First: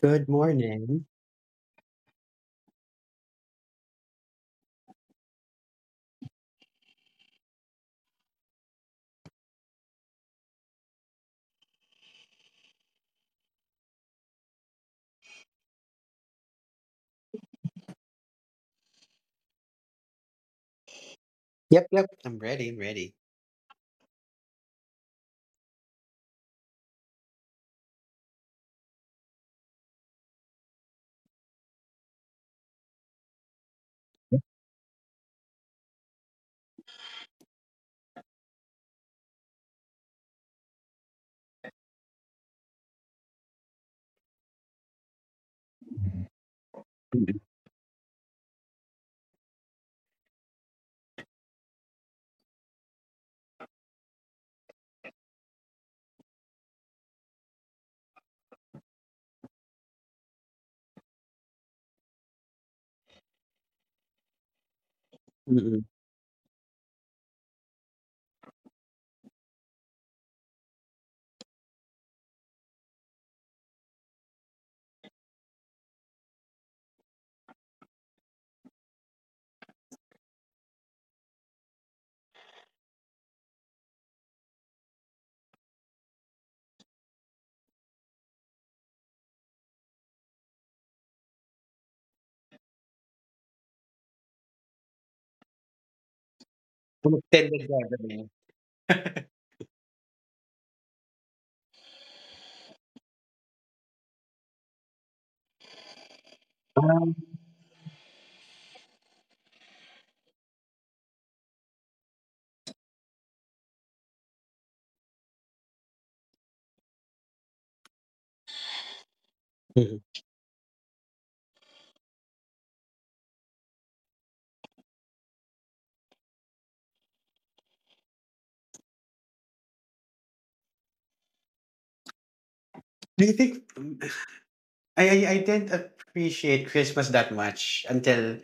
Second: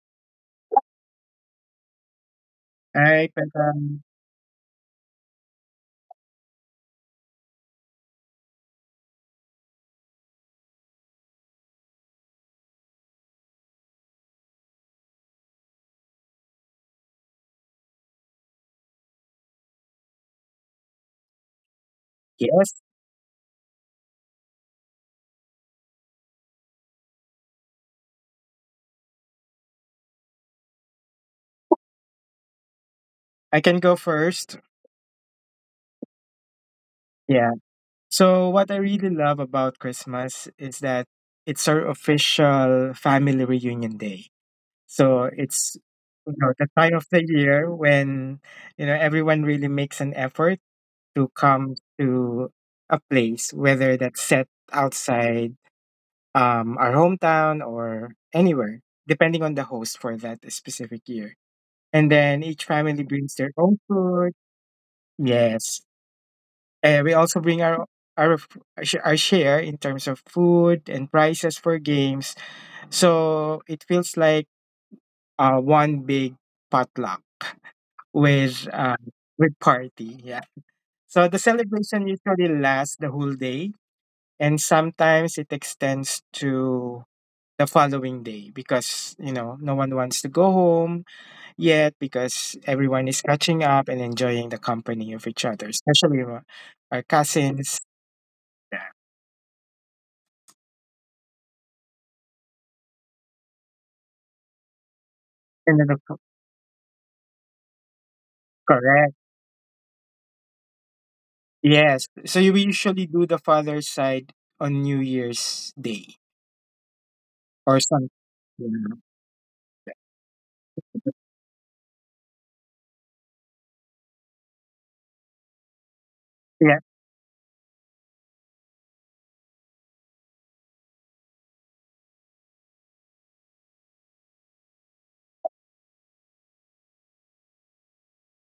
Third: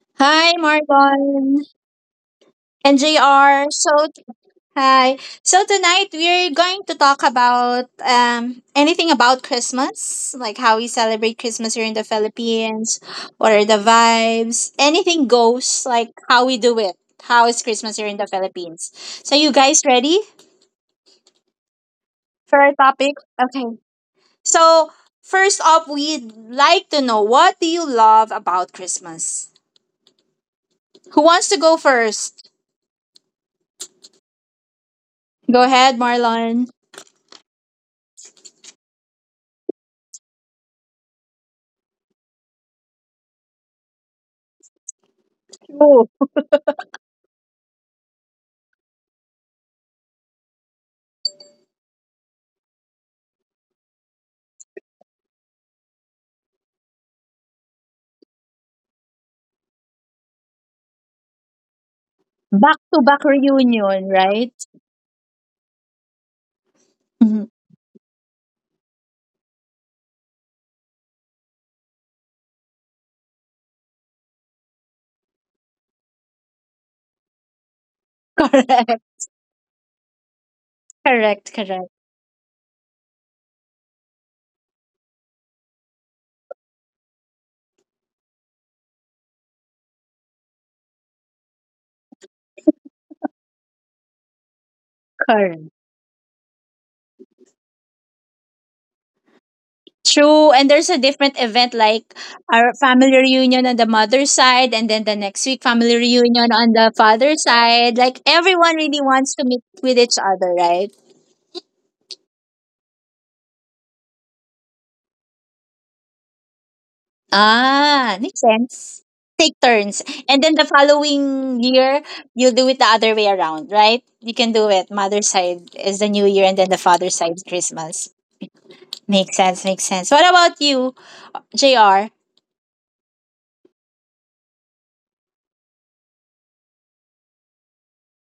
Good Hi, morning. Margon and Hi, JR. So, Pekam. hi. So, tonight we're going to talk about anything about Christmas, like how we celebrate Christmas here in the Philippines, what are the vibes, anything goes, like how we do it. How is Christmas here in the Philippines? So, you guys ready Yep. I'm for ready, I'm our Yes, ready. topic? Okay. So, first off, we'd like to know what do you love about Christmas? Who wants to go first? I can go first. Go ahead, Marlon. Yeah. So, what I really love about Christmas is that it's our official family reunion day. So, it's the time of the year when everyone really makes an effort to come to a place, whether that's set outside our hometown or anywhere, depending on the host for that specific year. And then each Back family to back brings their own reunion, food. right? Yes. Mm. And we also Mhm. bring our our share in terms of food and prices for games. So it feels like one big potluck with uh, with party. Yeah. So the Correct, correct, correct, celebration usually lasts the whole day, and sometimes it extends to the following day because no one wants to go home yet because everyone is catching up and enjoying the company of each other, correct. especially our Extended cousins. gathering. True. And there's a different event like our family reunion on the mother's side, and then the next week, And then the family co- reunion on the Um, father's side. Like everyone really Correct. wants to meet with each other, right? Yes. So you usually do the father's side on New Year's Day or something. Ah, makes sense. Take mhm. turns. And then the following year, you'll do it the other way around, right? You can do it. Mother's side is the new year, and then Yeah. the father's side is Christmas. Makes sense, makes sense. What about you, JR? Do you think mm, I didn't appreciate Christmas that much until,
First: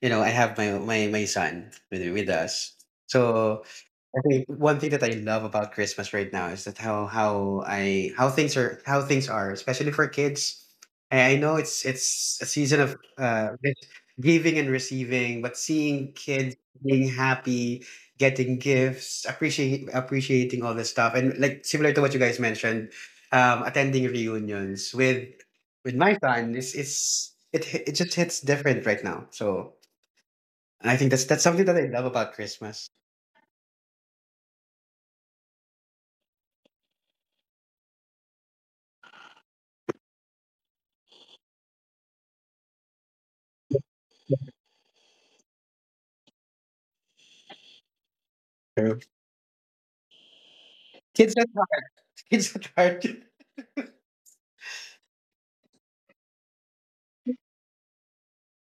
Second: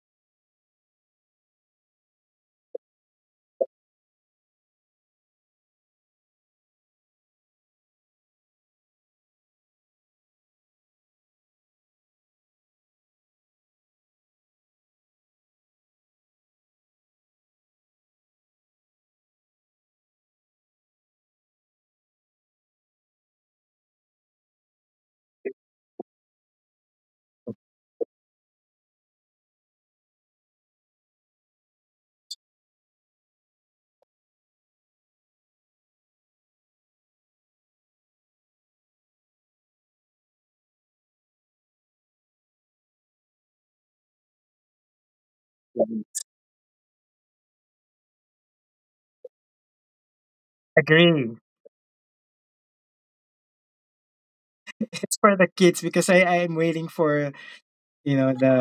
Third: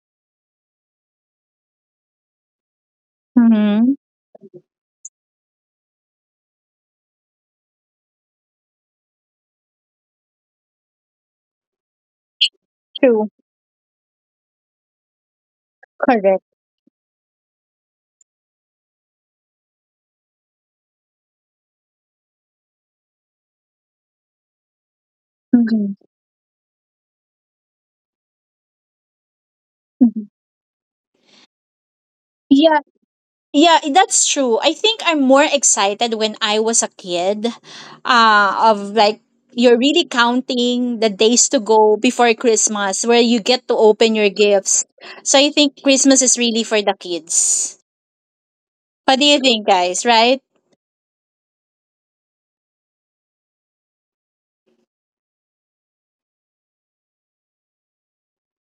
you know, I have my son with us. So Mm-hmm. I think one thing that I love about Christmas right now is that how I how things are, especially for kids. I know it's a season of True. Gift- giving and receiving, but seeing Correct. kids being happy, getting gifts, appreciate appreciating all this stuff, and like similar to what you guys mentioned, attending reunions with Mm-hmm. my son, it just hits different right now. So Mm-hmm. and I think that's something that I love about Yeah. Christmas. Yeah, that's true. I think I'm more excited when I was a kid, of like you're really counting the days to go before Christmas where you get to open your gifts. So I think Yeah. Christmas is really for the kids. True. What do you think, guys, right? Kids Agree. kindergarten. It's for the kids because I am waiting for you know the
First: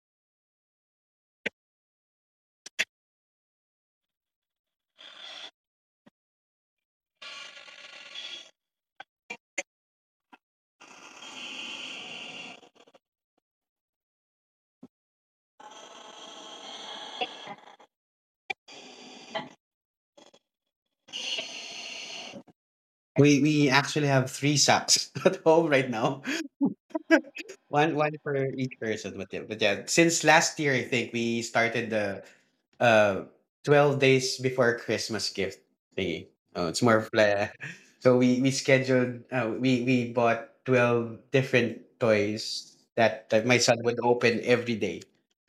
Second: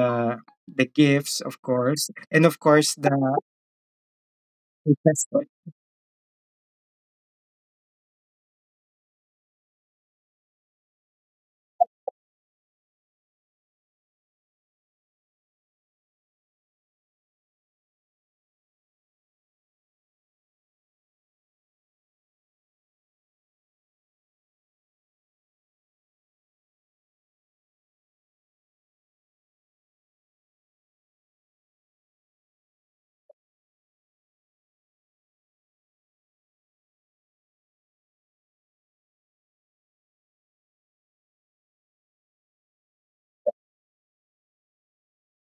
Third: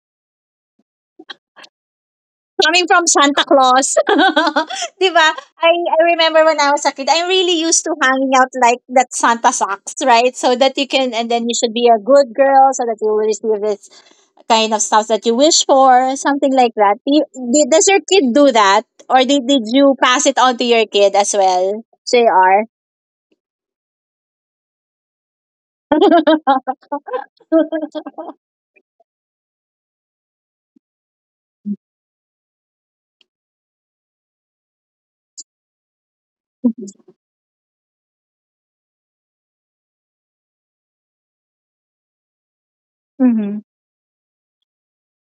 the gifts, of course, and of Coming course from the Santa Claus. 'Di ba? festival. I remember when I was a kid, I'm really used to hanging out like that Santa socks, right? So that you can, and then you should be a good girl so that you will receive this kind of stuff that you wish for, something like that. Does your kid do that? Or did you pass it on to your kid as well, JR? We actually have three sacks at home right now. One one for each person. But yeah, since last year I think we started the uh 12 days before Christmas gift thingy. Oh, it's more of like- So we scheduled we bought 12 different toys that my Mm-hmm. son would open every day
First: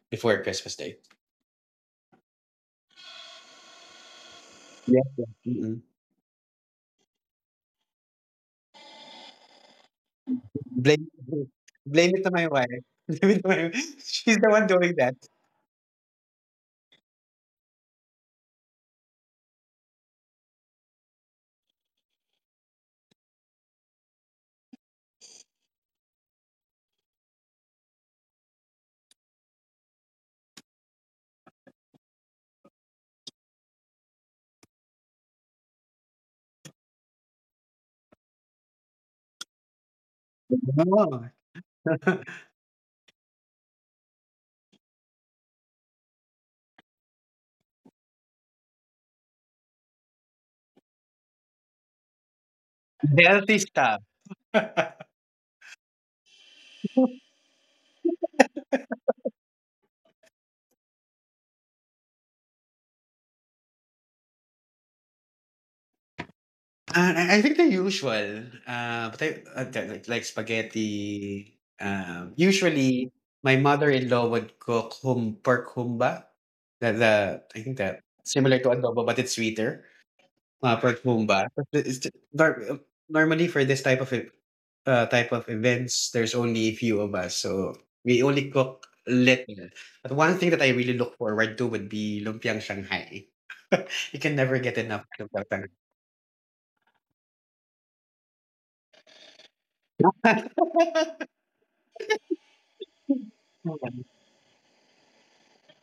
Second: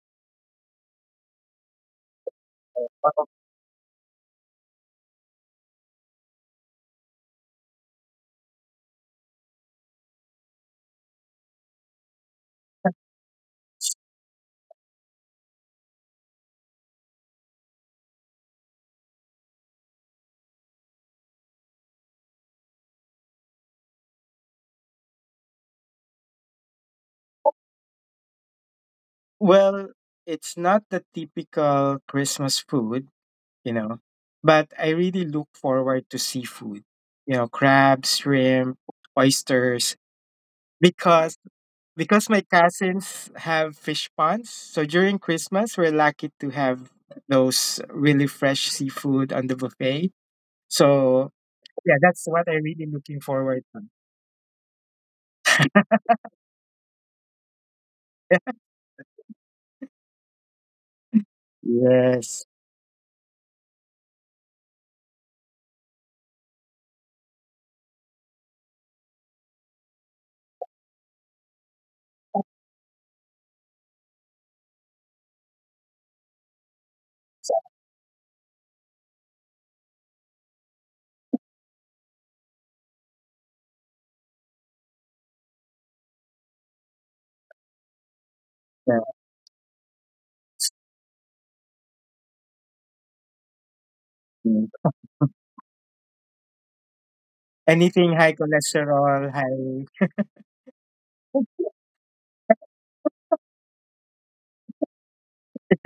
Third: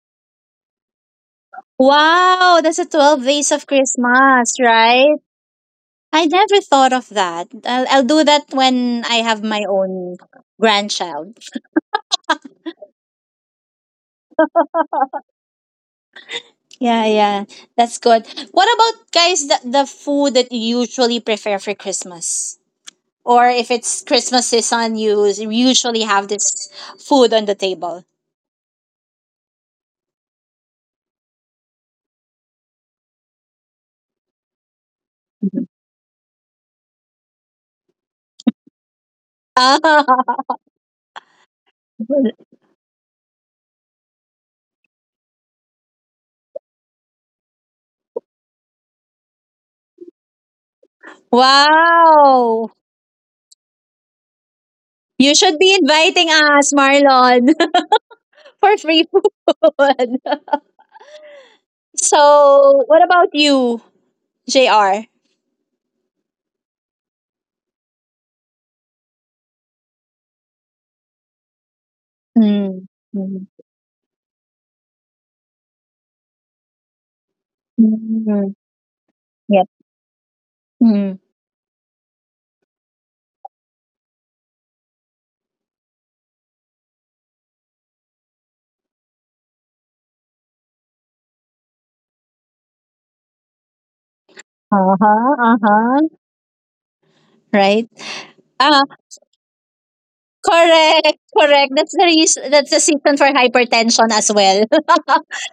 before Christmas Day. Wow, that's a 12 days of Christmas, Yeah. right? Mm-mm. I never thought of that. I'll do that when I have my own Blame grandchild. blame it to my wife. Blame it to my- She's the one doing that. Yeah, yeah, that's good. What about, guys, the food that you usually prefer for Christmas? Or if it's Christmas season, you usually have this food on the table. Well, it's not the typical Christmas food, you know but I really look forward to seafood, crabs, shrimp, oysters, Ah, No, because my cousins have fish ponds. So during Christmas, we're lucky to have those really fresh seafood on the buffet. So yeah, that's what I'm wow. really looking forward healthy to. stuff. You should be inviting us, Marlon, for free food. Yes. So, what about you, JR? I think the usual, like spaghetti. Usually, Mm, my mm, mother-in-law would cook hum pork humba. The I think that similar to mm, adobo, but it's sweeter. yep. Comfort home Mm. ba? Is t nor normally for this type of ev type of events, there's only a few of us, so we only cook little. But one thing that I really look forward to would be lumpiang Shanghai. You can never Exactly. get enough of lumpiang Uh-huh, uh-huh. Anything Right? high Um, cholesterol, high. Shanghai. Correct, correct. That's the reason, that's the symptom for Mm. hypertension as well.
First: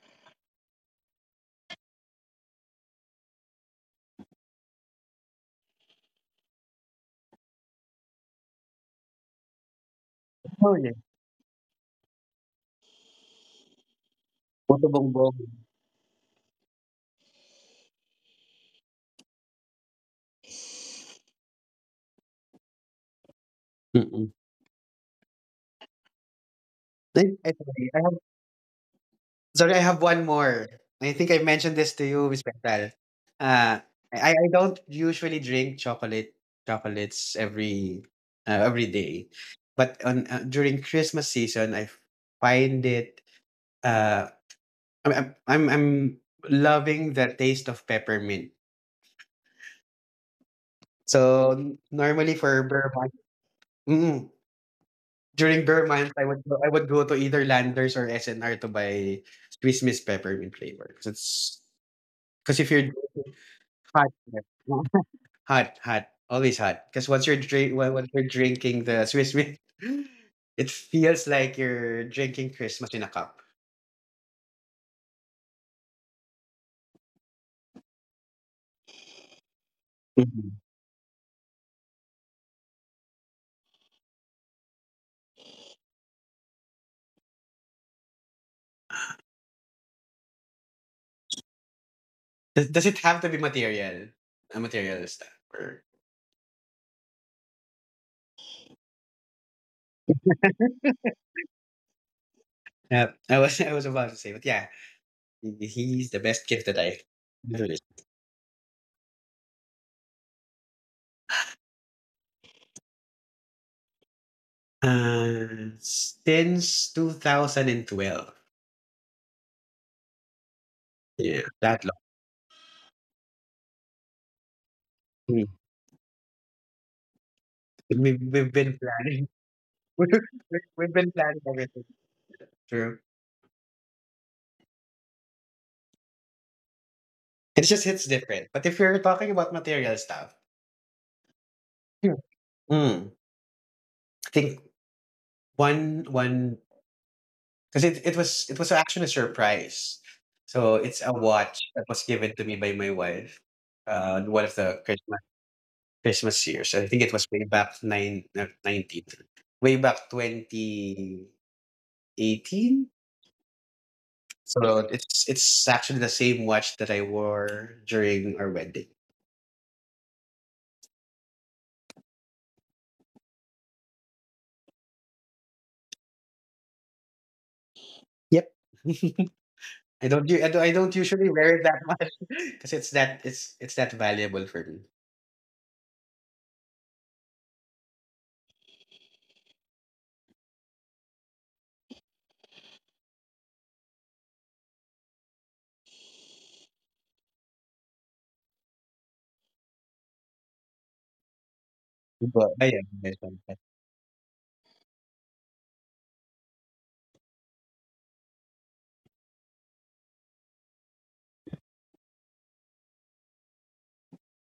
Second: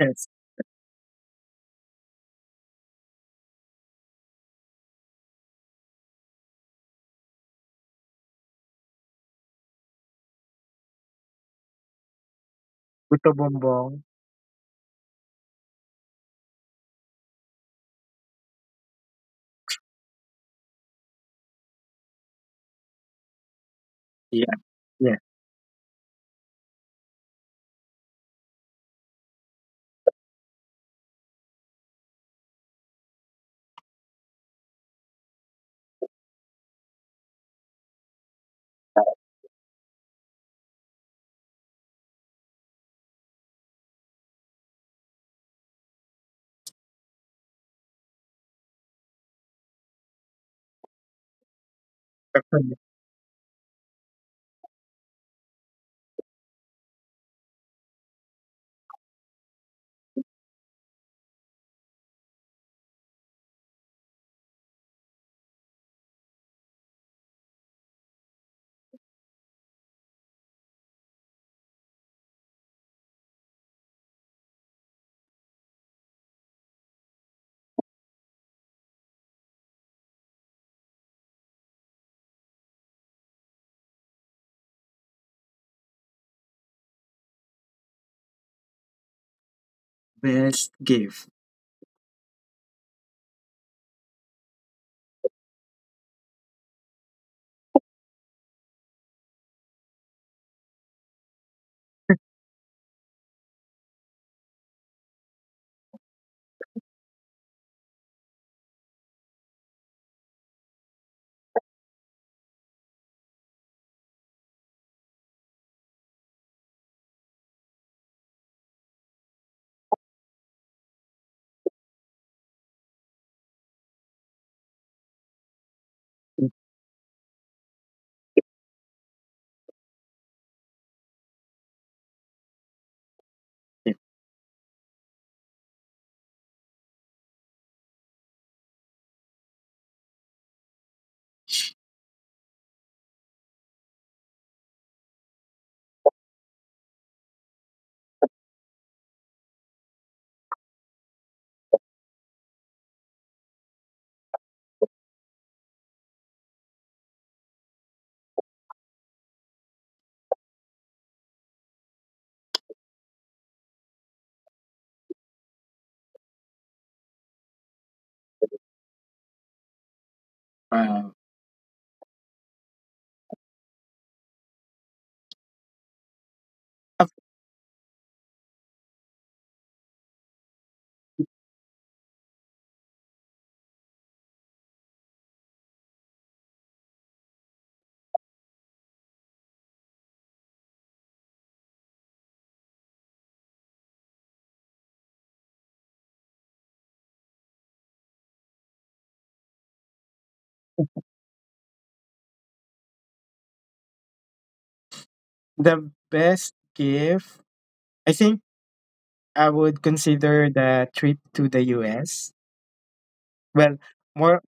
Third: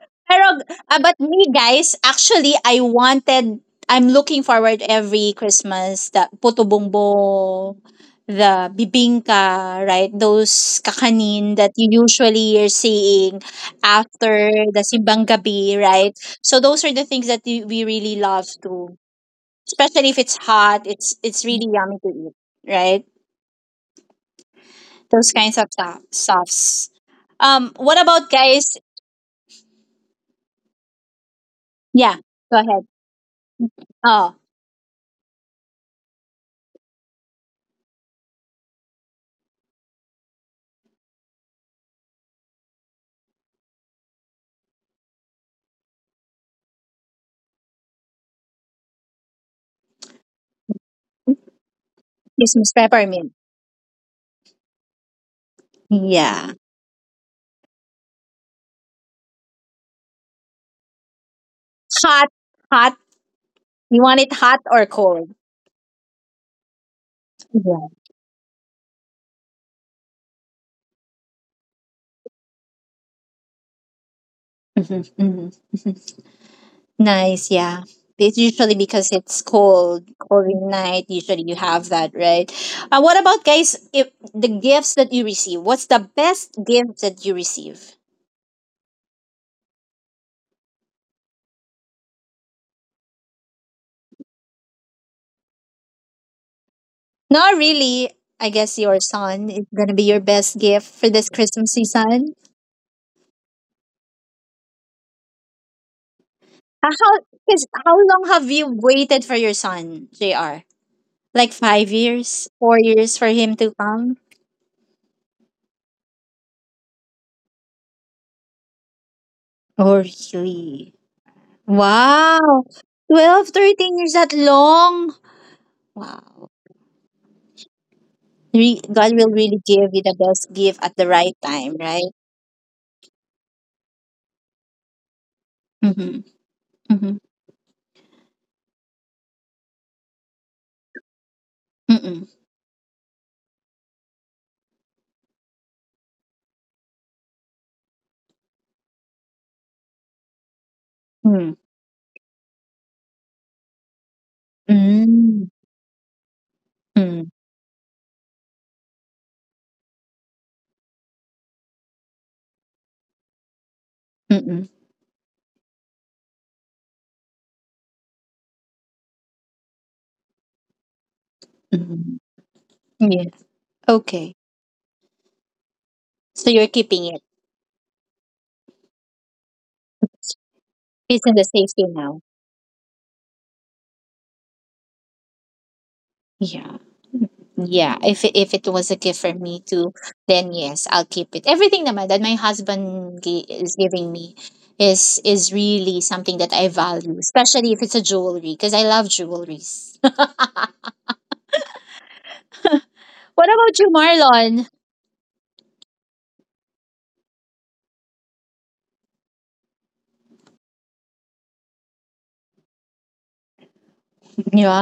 Yes, Pero, ah, but me guys, actually, I wanted, I'm looking forward every Christmas, the puto bumbong, the bibingka, right? Oh, Those yeah. kakanin that you usually are buto seeing bombong. after the Puto simbang Bongbong. gabi, right? So those are the things that we really love to, especially if it's hot, it's really yummy to eat, right? Mm. Yeah, yeah. Those kinds of softs. Ay, ay, sorry. I What have about, guys? Sorry, I have one more. I think I mentioned this to Yeah, you, Miss go ahead. Petal. Uh, I, Oh, I don't usually drink chocolates every day, but on during Christmas season, I find it. Uh, I'm loving the taste of peppermint. So normally That's Christmas for the... beer peppermint. month, mm, during beer month, Yeah, I would go to either Landers or SNR to buy Swiss Miss peppermint flavor hot, because if you're hot. hard You beer. want it hot or cold? Hot, hot, always hot. Because once Yeah. you're drinking the Swiss Miss, it feels like you're drinking Christmas in a cup. Hmm, hmm. Nice. Yeah. It's usually because it's cold, Mhm. cold in night. Usually you have that, right? What about, guys? If the gifts that you receive, what's the best gift that you receive? Best gift. Does it have to be material? A material stuff. Or... Not really. I guess your son is gonna be your best gift for this Christmas season. Yeah, I was I was about to say, but yeah, he's the best gift that Uh, I How, Cause ever how received. long have you waited for your son, JR? Like 5 years, 4 years for him to come? Since 2012. Oh, really? Yeah, that long. Wow. 12, 13 years, that long. Mm. Wow. We've been God will planning. really give you the we've, best gift at the we've been right planning time, everything. right? True. Yeah. Mm-hmm. Mm-hmm. It just hits different. But if you're talking about material stuff, hmm, Mm-mm. mm, I think one because it was actually a surprise. So it's a Mm. watch that was given to me by my wife. On one of the Mm. Christmas years. I think it was Mm. Way back 2018. So Mm-mm. it's actually the same watch that I wore during our wedding. Wow. Mm. Yeah. Okay. So you're Of- keeping it. Yep. I don't u- I don't usually It's in the wear it that safety much now. because it's that valuable for me. Yeah. Yeah, if it was a gift for me too, then yes, I'll keep it. Everything naman that my husband is giving me is really something that I value, especially if it's a jewelry because I love jewelries. But I am What about you, Marlon? The best gift, I think, I would consider the trip to the US. Well, more Yeah,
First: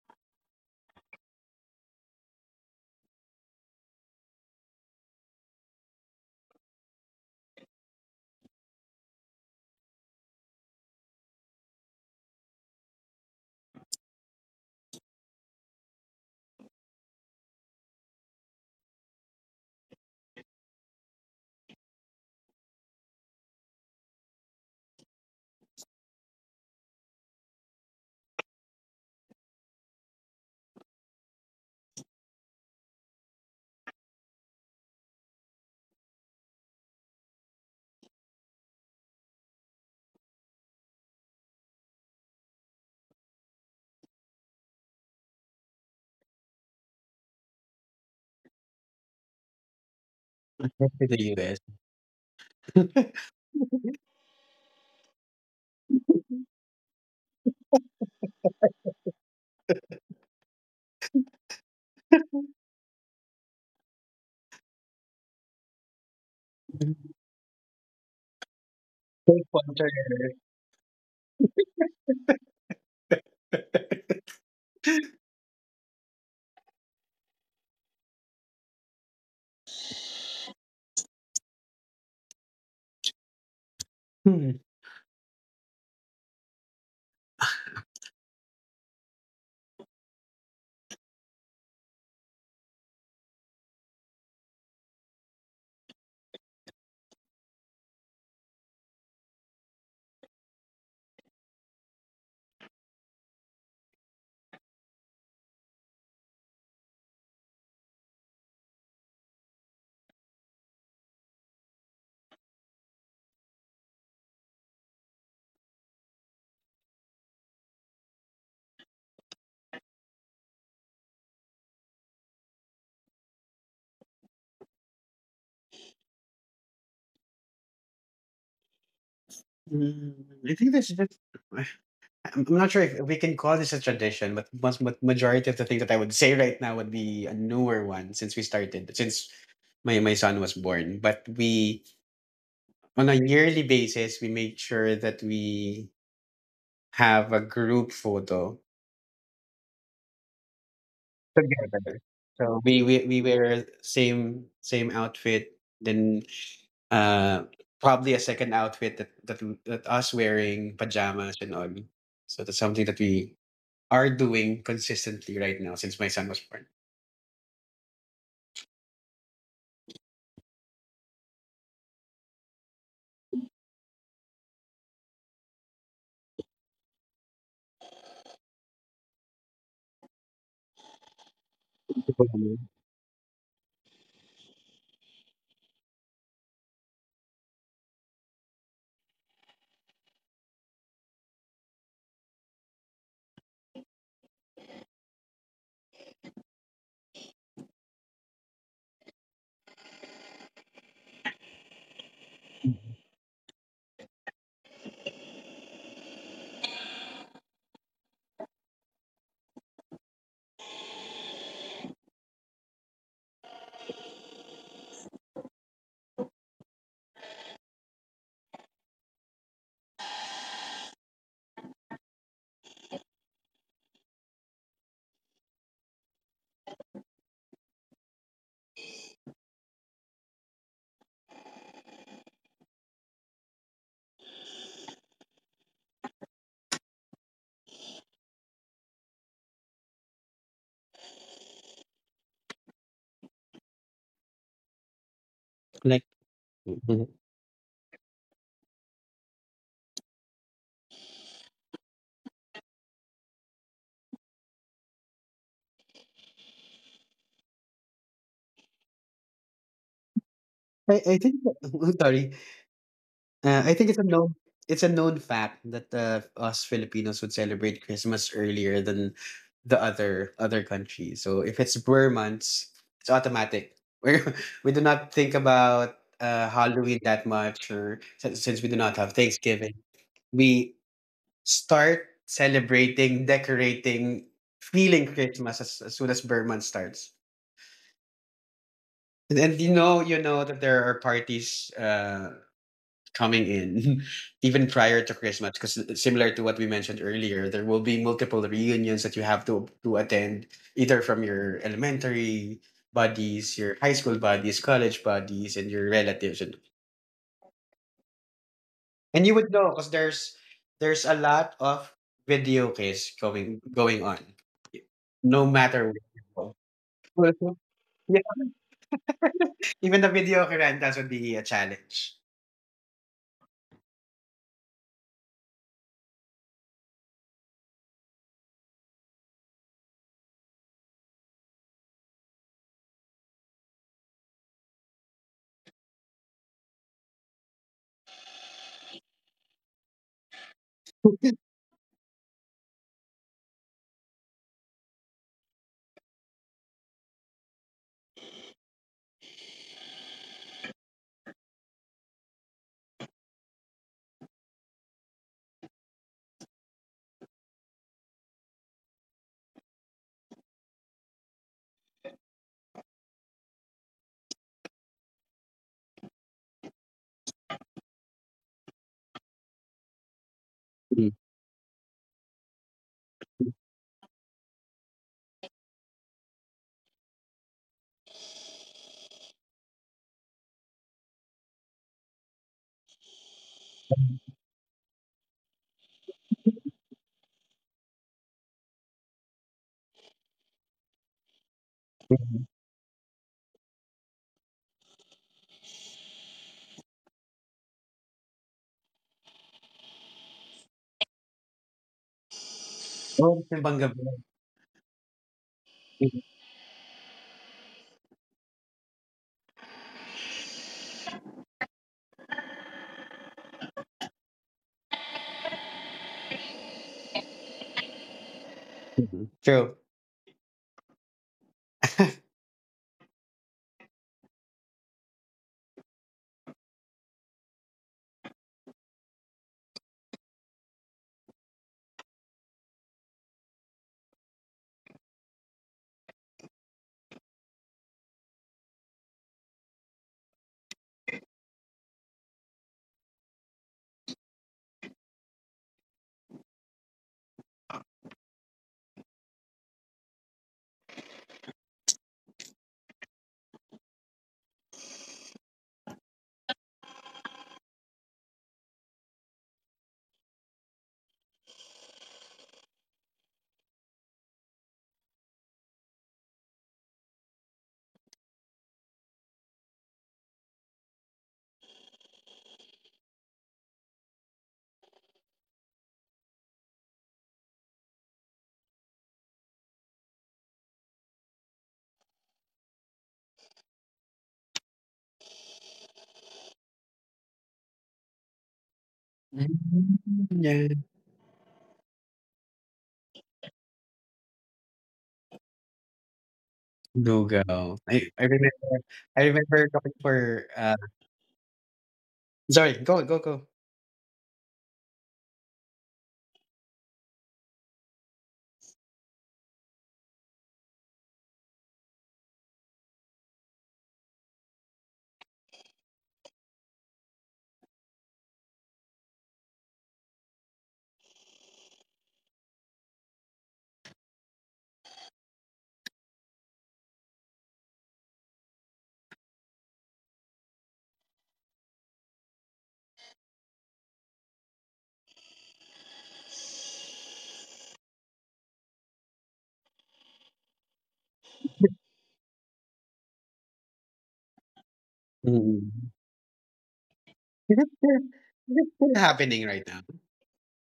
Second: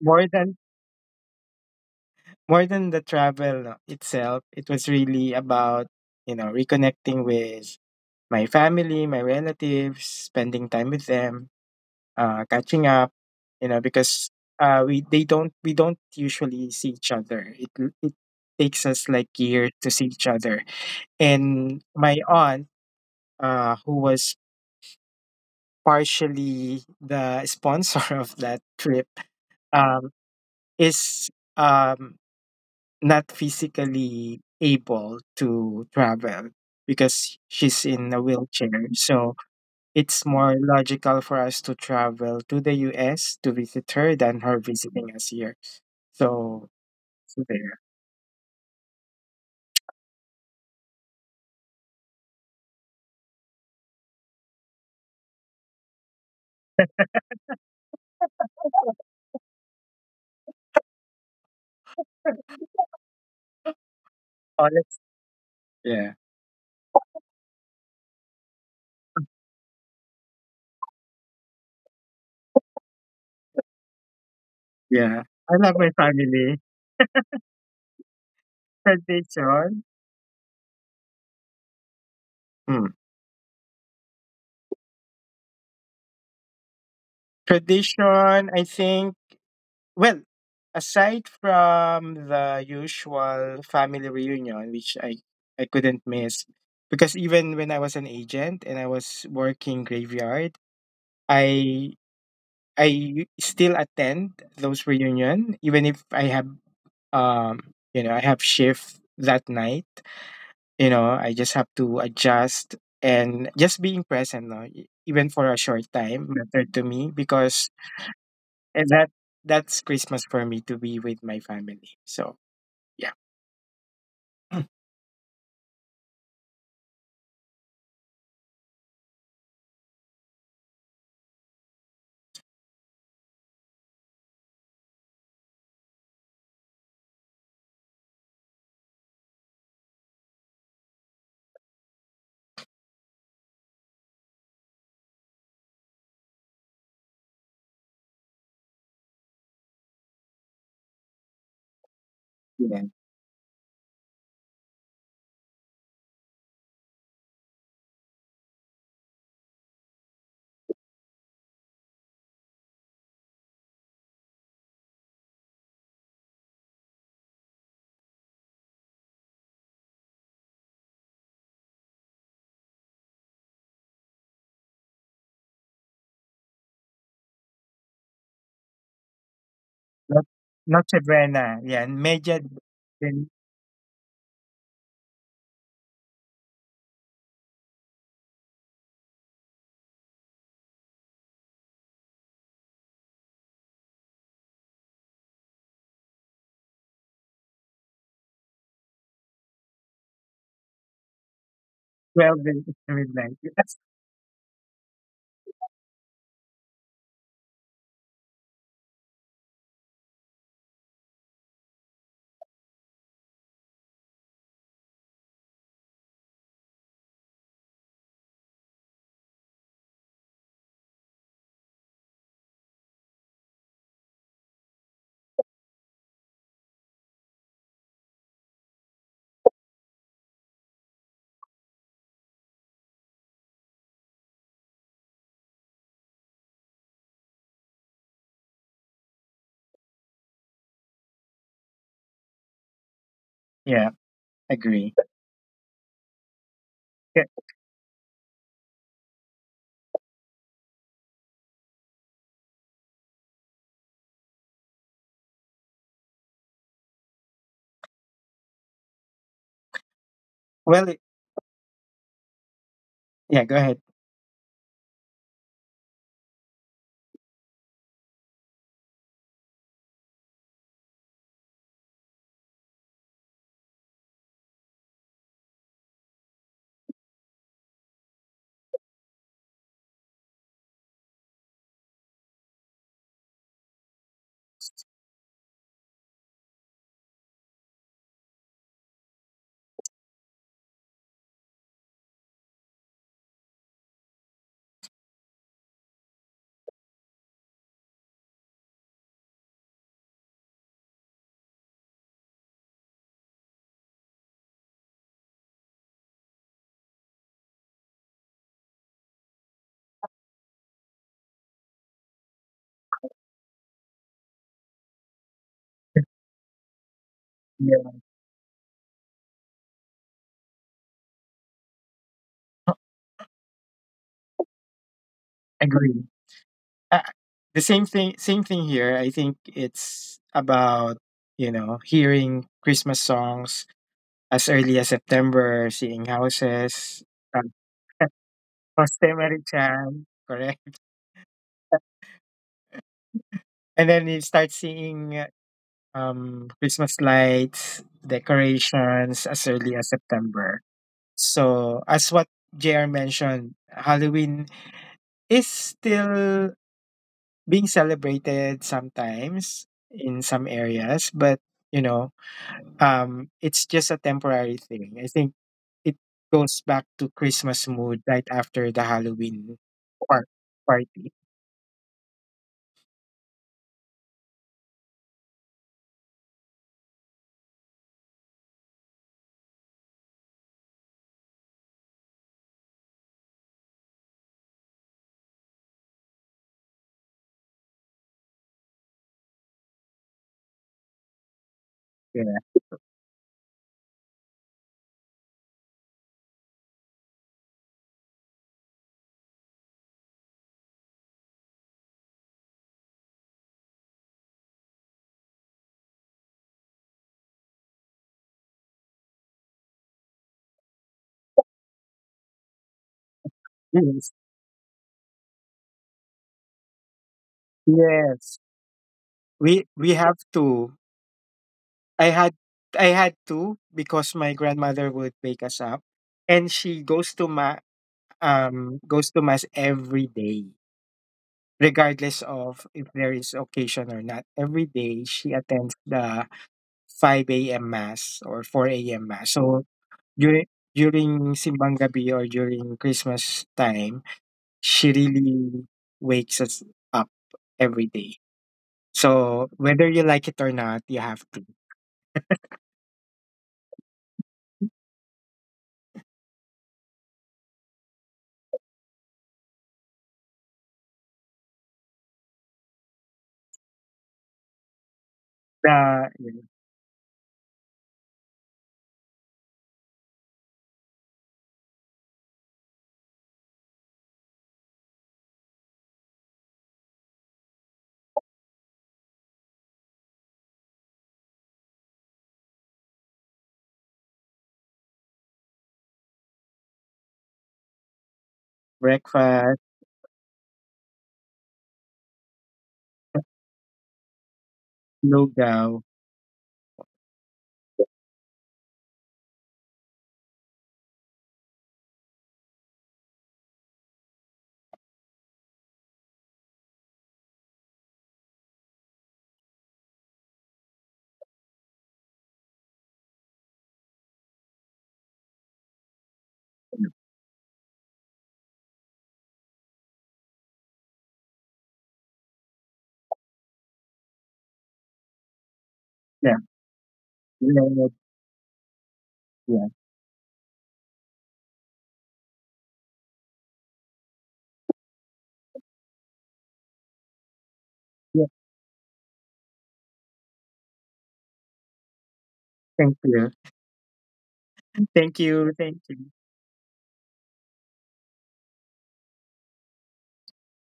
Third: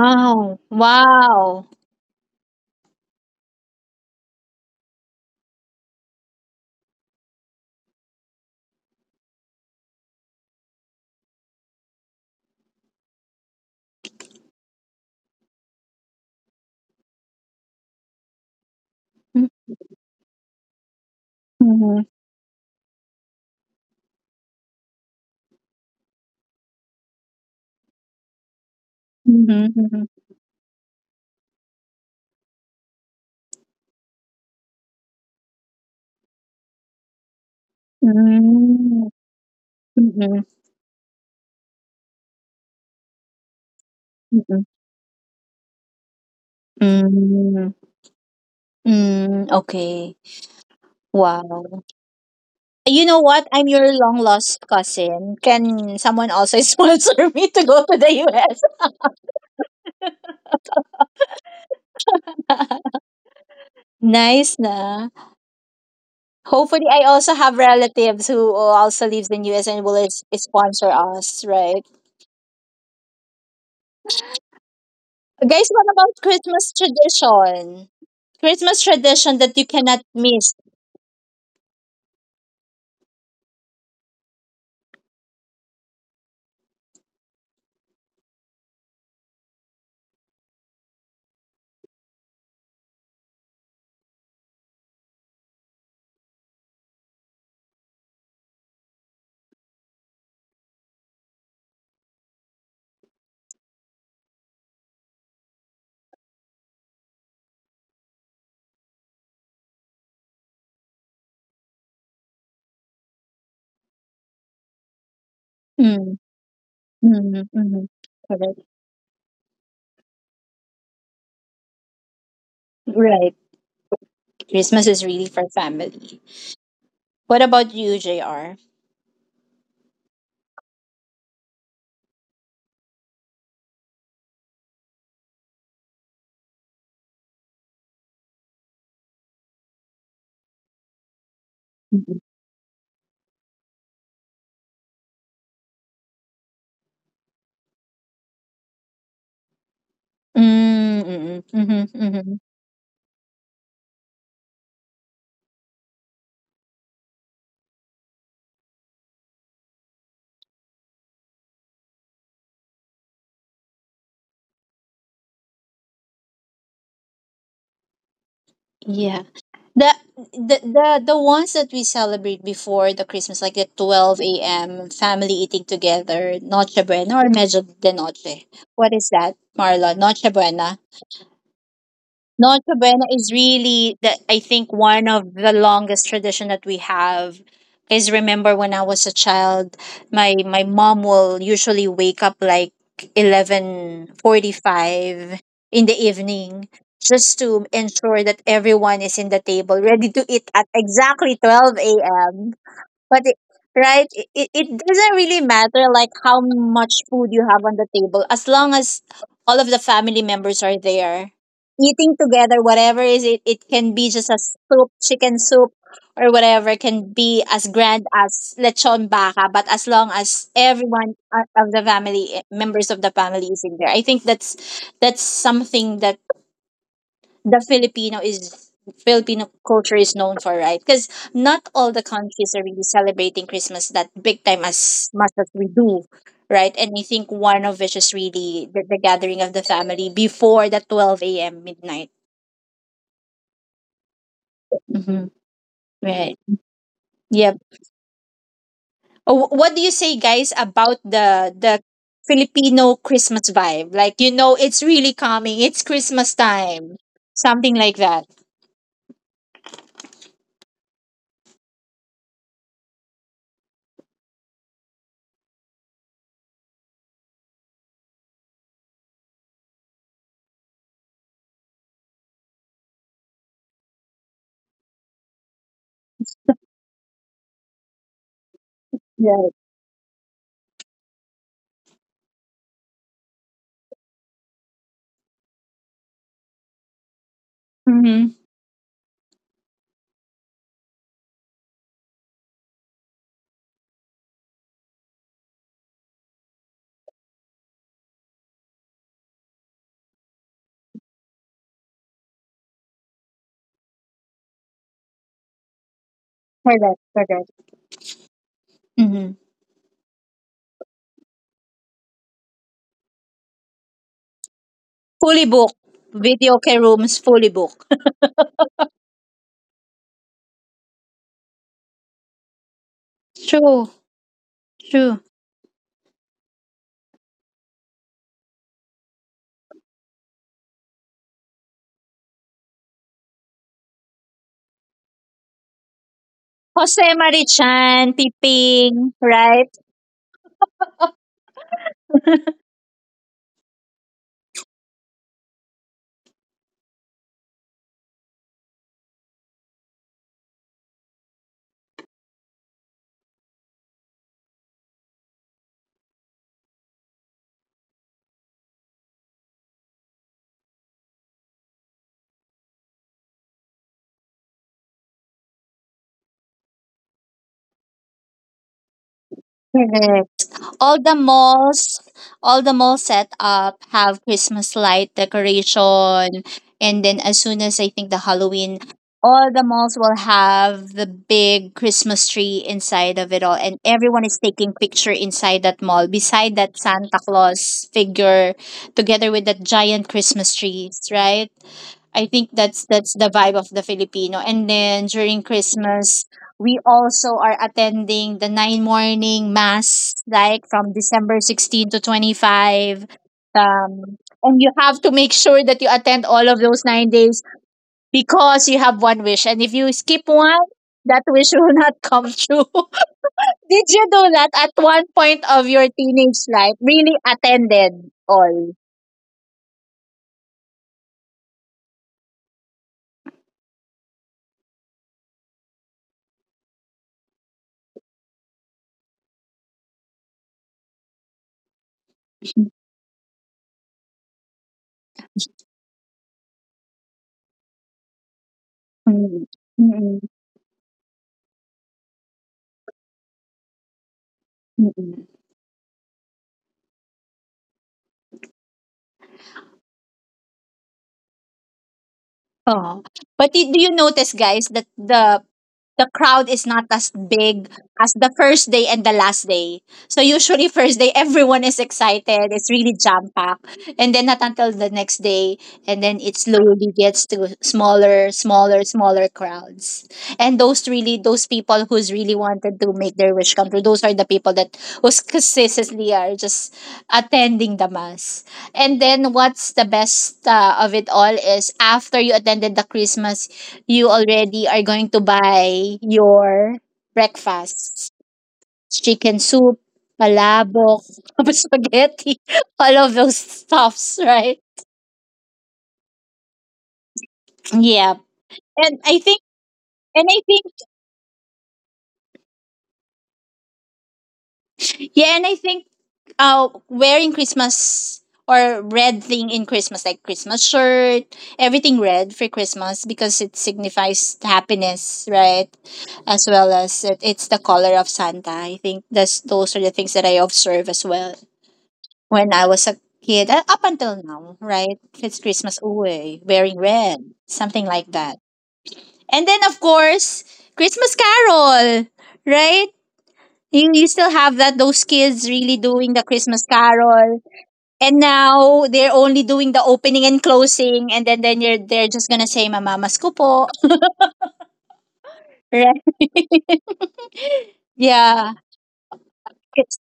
more than Wow. more than the travel itself, it was really about, reconnecting with my family, my relatives, spending time with them, catching up, because we don't usually see each other. It takes us like years to see each other. And Mhm, my aunt, who was partially the sponsor of that trip, mhm, mhm. um, is um not physically able to travel because she's in a wheelchair. Mm, So it's mhm, more logical for us to travel to the US to visit her than mhm. her visiting us here. So, so Mm, there. hmm. Okay. to the US. Wow. You know what? I'm your long lost cousin. Can someone also sponsor me to go to the US? Nice na. Honest. Yeah. Hopefully, I also have relatives who also lives in US and Sponsor. will sponsor us, right? Yeah. I Guys, what love my about Christmas family. tradition? Christmas tradition that you Tradition. cannot miss. Mm. Hmm. Tradition, I think... Well, aside from the usual family reunion, which I couldn't miss, because even when I was an agent and I was working graveyard, I I still attend those reunion, even if um I have shift that night. You know, I just have to adjust, and just being present, no? Even for a short Mm, time, matter to me, mm, because mm, correct. and that that's Christmas for me, to be with my family. So yeah. Right. Mm. Christmas is really for family. What about you, JR? I think that's just. I'm I'm not sure if we can call this a tradition, but most but majority of the things that I would say right now would be a newer one since my son was born. But we Mm-hmm. on a yearly basis, we make sure that we have a group photo Mm-hmm, together. mm-hmm. So we Yeah. we we wear same outfit, then uh probably a second outfit that us wearing pajamas and all. So that's something that we are doing consistently right now since my son was born. Yeah. The, the the the ones that we celebrate before the Christmas, like the 12 a.m. family eating together, Noche Buena or Medyo de Noche. What is that, Marlon? Not Noche Buena. not Sabrina. Yeah, major than Noche Buena is really the I think one of the longest tradition that we have. Cause remember when I was a child, my mom will usually wake up like 11:45 in the evening just to ensure that everyone is in the table ready to eat at exactly 12 12 a.m. is But midnight. it, Yes. right, it doesn't really matter like how much food you have on the table, as long as all of the family members are there eating together, whatever is it, it can be just a soup chicken soup, or whatever can be as grand as lechon baka, but as long as everyone, of the family, members of the family, is in there. I think that's something that the Filipino is Filipino culture is known for, right? Because not all the countries are really celebrating Christmas that big time as much as we do, right? And I think one of which is really the gathering of the family before the 12 a.m. midnight. Yeah. Agree. Mm-hmm. Like Right. mhm. Yeah. Yep. Oh, what do you say, guys, about the Filipino Christmas vibe? Like, it's really coming. It's Christmas time. Something like that. Well, I think sorry. yeah, go I ahead. think it's a known fact that us Filipinos would celebrate Christmas earlier than the other countries. So if it's Burr months, it's automatic. We we do not think about Halloween that much, or since we do not have Yeah. Thanksgiving, we start celebrating, decorating, feeling Christmas as soon as Burr month starts. Mm-hmm. And you know that there are parties. Coming in even prior to Christmas because similar to what we mentioned earlier, there will be multiple reunions that you have to attend, either from your elementary buddies, your high school buddies, college buddies, and your relatives. and Correct. Correct. and you would know because there's a lot of video case going on no Fully booked. matter where you go. Video care rooms fully Yeah. booked. Well, yeah, even the video rentals would be a challenge. True. True. Agree. Uh, the same thing here. I think it's about, hearing Christmas songs as early as September, seeing houses, Jose um, Marichan, Jose Piping, Marichan, right? correct? And then you start seeing Christmas lights, decorations as early as September. So, as what JR mentioned, Halloween is still being celebrated sometimes in some areas, but you know, it's just a temporary thing. I think it goes back to Christmas mood right after the Halloween par- Mm. party. all the malls all the mall set up have Christmas light decoration. And then as soon as I think the Halloween, all the malls will have the big Christmas tree inside of it all, and everyone is taking picture inside that mall beside that Santa Claus figure, together with that giant Christmas trees, right? Yeah. I think that's the vibe of the Filipino. And then during Christmas, we also are attending the nine morning mass, like from December 16 to 25. Oh, timbang gabi. Um, and you have to make sure that you attend all of those 9 days, because you have one wish. And if you skip one, that wish will not come true. Did you Yes. know that at one point of your teenage life, really attended Yes. all? Mhm. We True. we have to. I had I had to because my grandmother would wake us up, and she goes to mass every day, regardless of if there is occasion or not. Every day she attends the 5 a.m. mass or 4 a.m. mass. Mm, So mm, mm, during during simbang gabi or during Christmas time, she mm. really wakes us up every day. So whether you like it or not, you have... Oh. Do you notice, guys, that the crowd is not as big as the first day and the last day. So usually first day everyone is excited. It's really jam packed. And then not until the next day, and then Uh, it slowly gets to smaller, smaller, smaller crowds. And those really, those people who's really wanted to make their wish come true, those are the people that who's consistently are just attending the mass. And then what's the best, of it all, is after you attended the Christmas, you already are going to buy your breakfast, chicken breakfast, soup, Mm, yeah, palabok, spaghetti, all of those stuffs, right? lugaw. go. Yeah. I remember. And I I think, remember talking and I for, think, sorry, go. yeah, and I think wearing Christmas or red thing in Christmas, like Christmas shirt, everything red for Christmas because it signifies happiness, right? As well as it's the color of Santa. I think that's those are the things that I observe as well. When I was a kid, up until now, right? It's Christmas Yeah. away, wearing red, Yeah. something like that. Yeah. And then, of course, Christmas Carol, right? You still have that, those kids really doing the Christmas Carol. Yeah. And now they're only doing the opening and closing, and then they're just Thank gonna say, you. Mamamas ko po, Thank you. Mm. Thank you. right? Is it still is it still Yeah. happening right now?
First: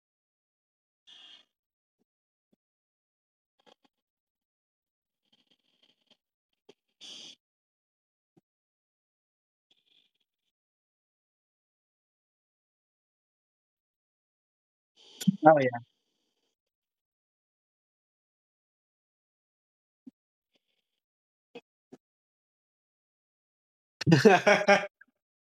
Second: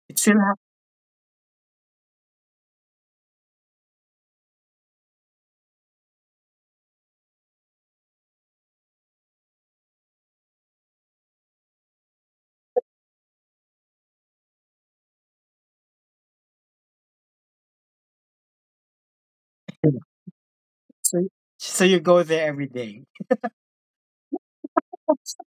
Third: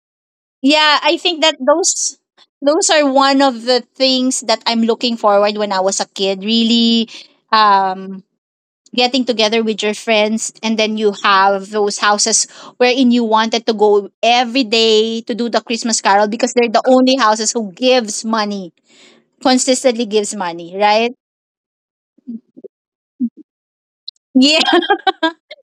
It's still Yeah, I think that those are one of the things that I'm looking forward when I was a kid. Really um getting together with your friends, and then you have those houses wherein you wanted to go every day to do the Oh, yeah. Christmas carol because they're the only houses who gives money, consistently happening. gives money, right? So, so you go there every day. Yeah.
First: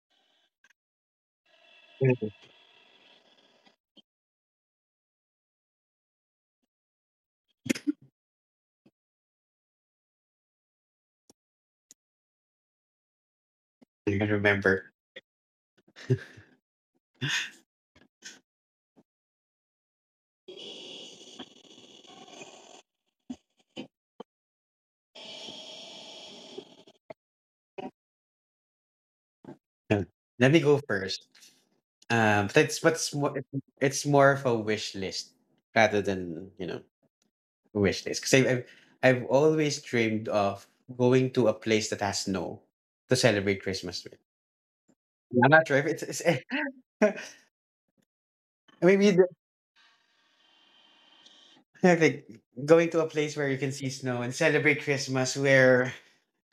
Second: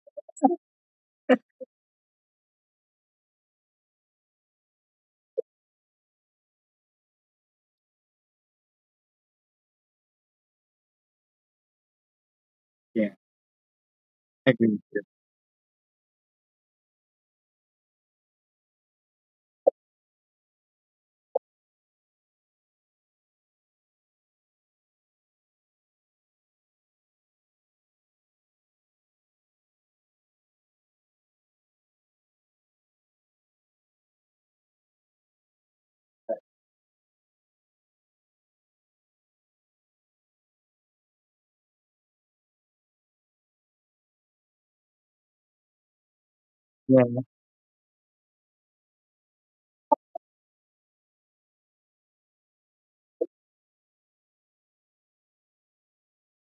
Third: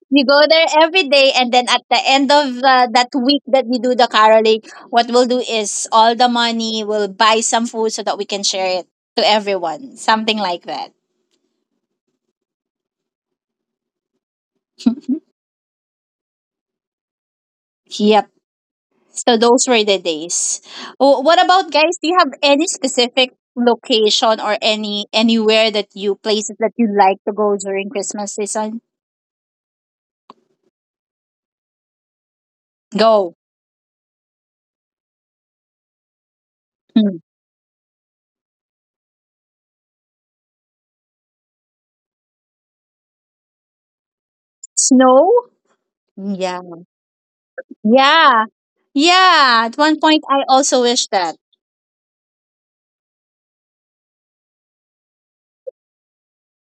You go there every day, and then at the end of, that week that we do the caroling, what we'll do is all the money will buy some food so that we can share it to everyone. Something like that. Yeah. I can Agree with remember. you. Yep. So those were the days. Oh, what about, guys? Do you have any specific location or any anywhere that you places that you like to go during Christmas season? Uh, let me go first. That's what's more Go. it's more of a wish list rather than, you know, Hmm. a wish list. 'Cause I've I've always dreamed of going to a place that has snow to celebrate Christmas with. Snow? I'm not sure if it's Yeah. Yeah. Yeah. maybe Yeah. At one point I also wish that. yeah, like going to a place where you can see snow and celebrate Christmas, wear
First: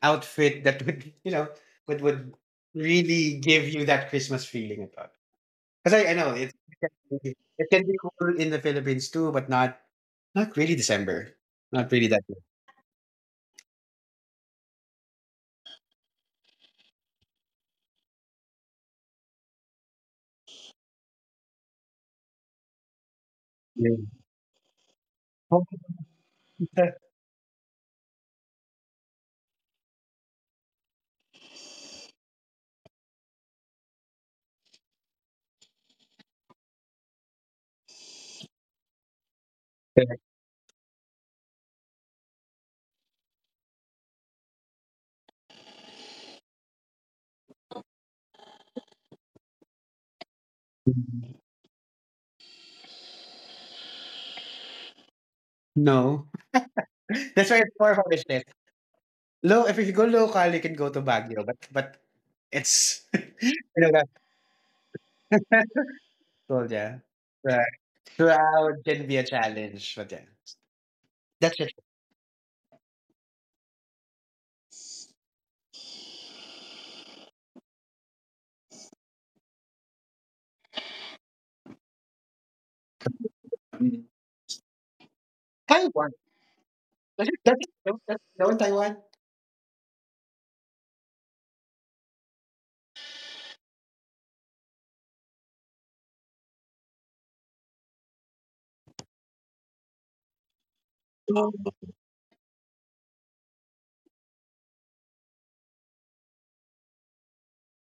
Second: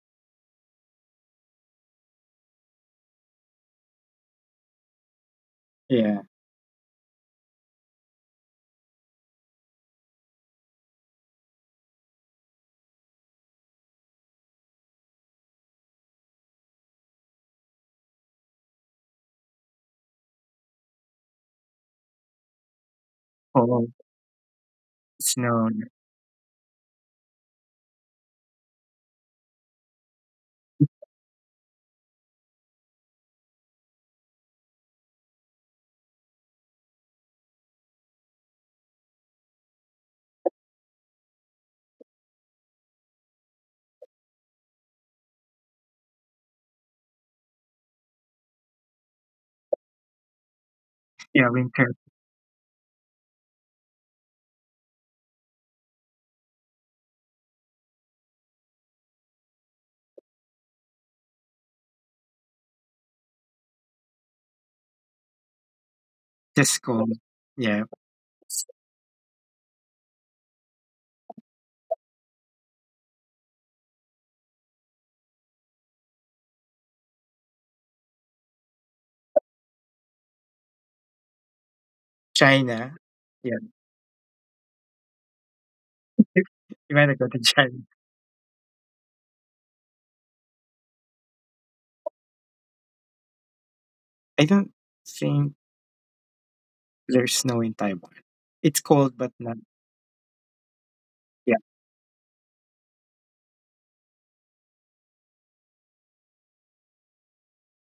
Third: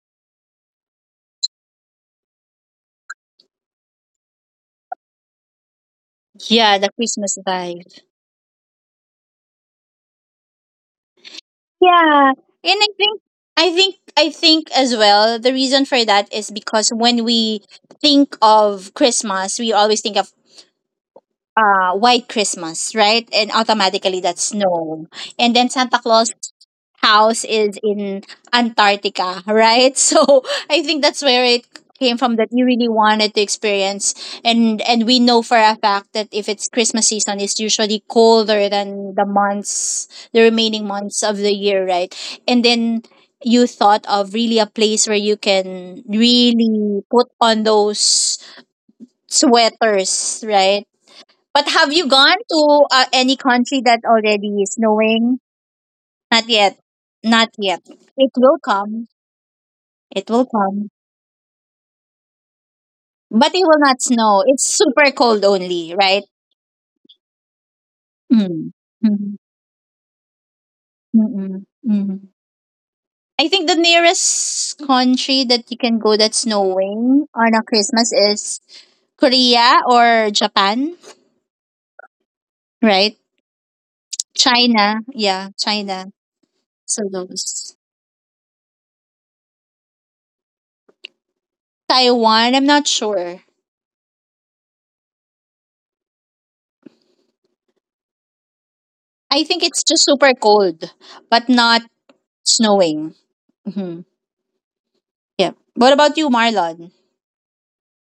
outfit that would you know would really give you that Christmas feeling about. Because I Yeah. know Yeah, it the can Christmas vibe. be cool in the Philippines too, but not not really December. Not really Yeah. that. And I think as well the reason for that is because when we think of Christmas, we always think of White Christmas, right? And Cold, Yeah. automatically that's snow, and then Oh, snow. Santa Claus house is in Antarctica, right? So I think that's where it came from, that you really wanted to experience. And we know for a fact that if it's Christmas season, it's usually colder than the remaining months of the year, right? And then you thought of really a place where you can really put on those sweaters, right? Yeah. But have Winter. you gone to any country that already is snowing? no, Not yet. Not that's why yet. it's more It will holistic. come. Low, if you go It will local, you can come. go to Baguio, but it's But it you will not know that's snow. It's super cold only, right? cool, Just yeah. cold. The Yeah. Mm. crowd can be Mm. a challenge, but yeah. Mm-mm. That's it. Mm. I think the nearest country that you can go that's snowing on a Christmas is Korea or Japan, China. right? Yeah. Mm. China. Yeah, China. Taiwan. So You might go That's to it. those. That's China. it. That's that one, Taiwan. Taiwan, I'm not sure. I don't think there's snow in Taiwan. It's cold, I but think not, it's just super cold, but yeah. not snowing. Hmm. Yeah. What about you, Marlon?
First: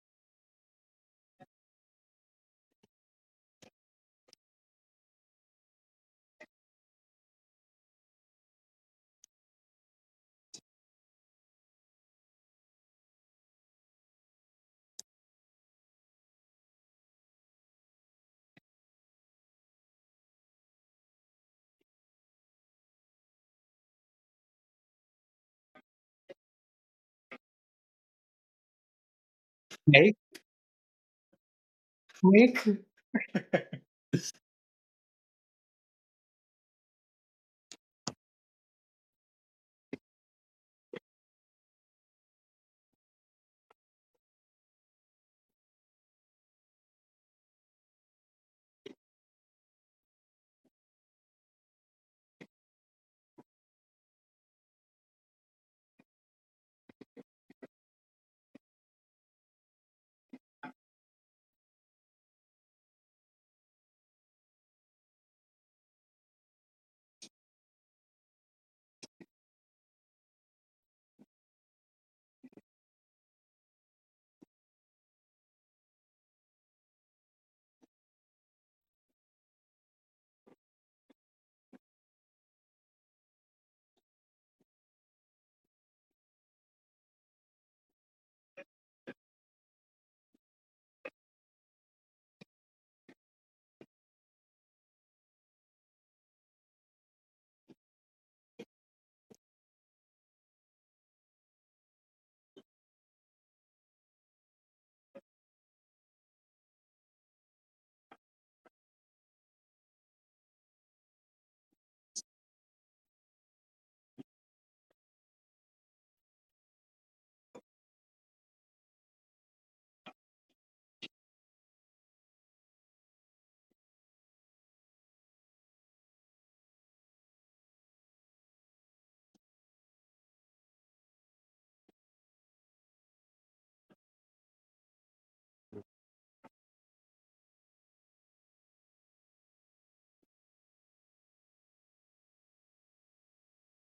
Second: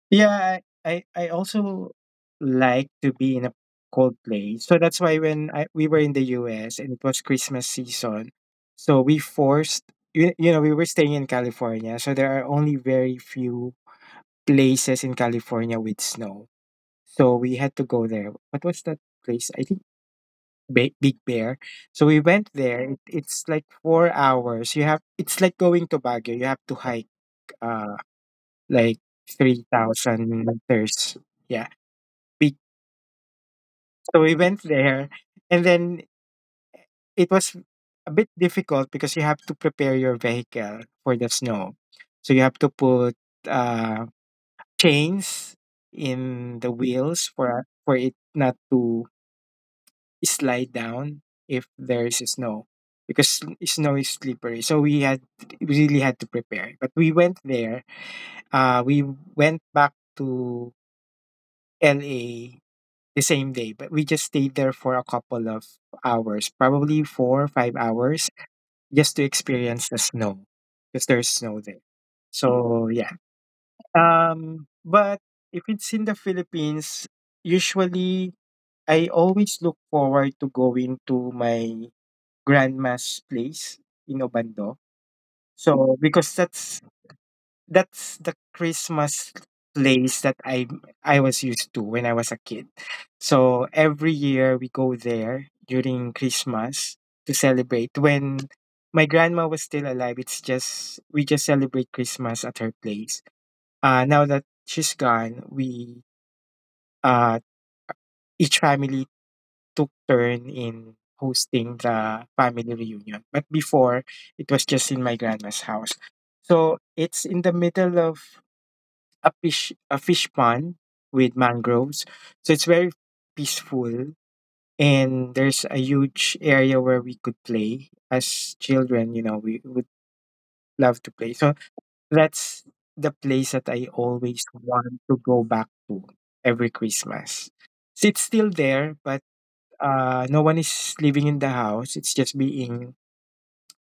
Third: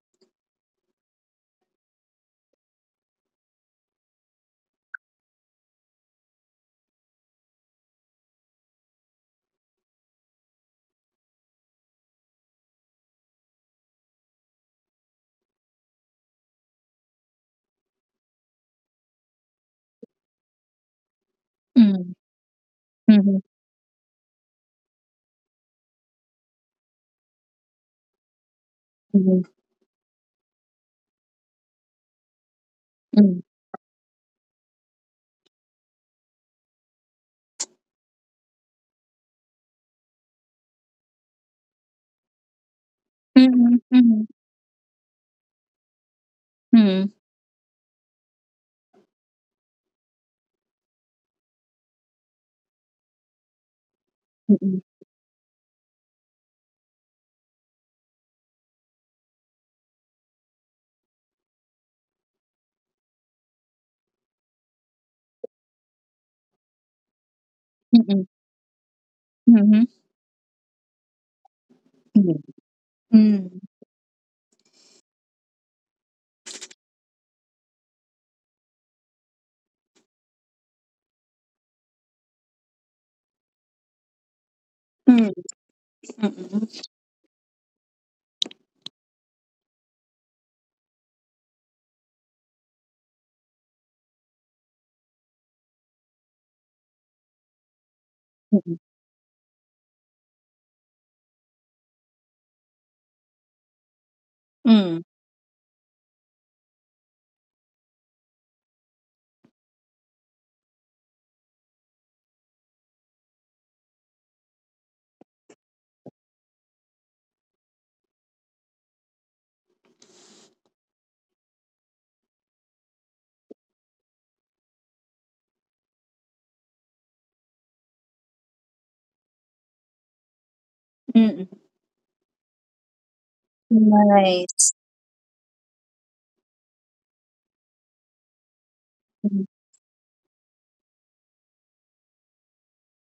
Yeah, I also like to be in a cold place. So that's why when we were in the U.S. and it was Christmas season, so we forced you, you know we were staying in California, so there are only very few places in California with snow. So we had to go there. What was that place? I think... Big Bear. So we Mm, went there. It's mhm, like 4 hours. You have... it's like going to Baguio. You have to hike. Uh, like mhm, three Okay. thousand meters. Yeah. We, Snake. mhm, so we went there, and then it was a bit difficult because you have to prepare your vehicle for the snow. So you have to put mhm, uh, mhm, chains in the wheels mhm, for it not to slide down if there is snow, because snow is slippery. So we mhm, had we really had to prepare. But we went there. We went back to LA the same day, but we just stayed there for a couple of hours, probably 4 or 5 hours, mhm, just to experience mhm, the mhm, snow because there's snow there. mhm, So yeah. mhm, But if it's in the Philippines, usually I always look forward to going to my grandma's place in Obando. mhm, So because that's the Christmas place that I was used to when I was a kid. So every year we go there during Christmas to celebrate. When my mhm, grandma was still alive, it's just... we just celebrate Christmas at her place. Now that she's gone, mhm, we uh each family took turn in hosting the family reunion. But before, it was just in my grandma's house. So it's in the middle of a fish pond with mangroves. So it's very peaceful, and there's a huge area where we could play as children, we would love to play. So mhm. that's the place that I always want to Nice. go back to every Christmas. So it's still there, but no one is living in the house. It's just being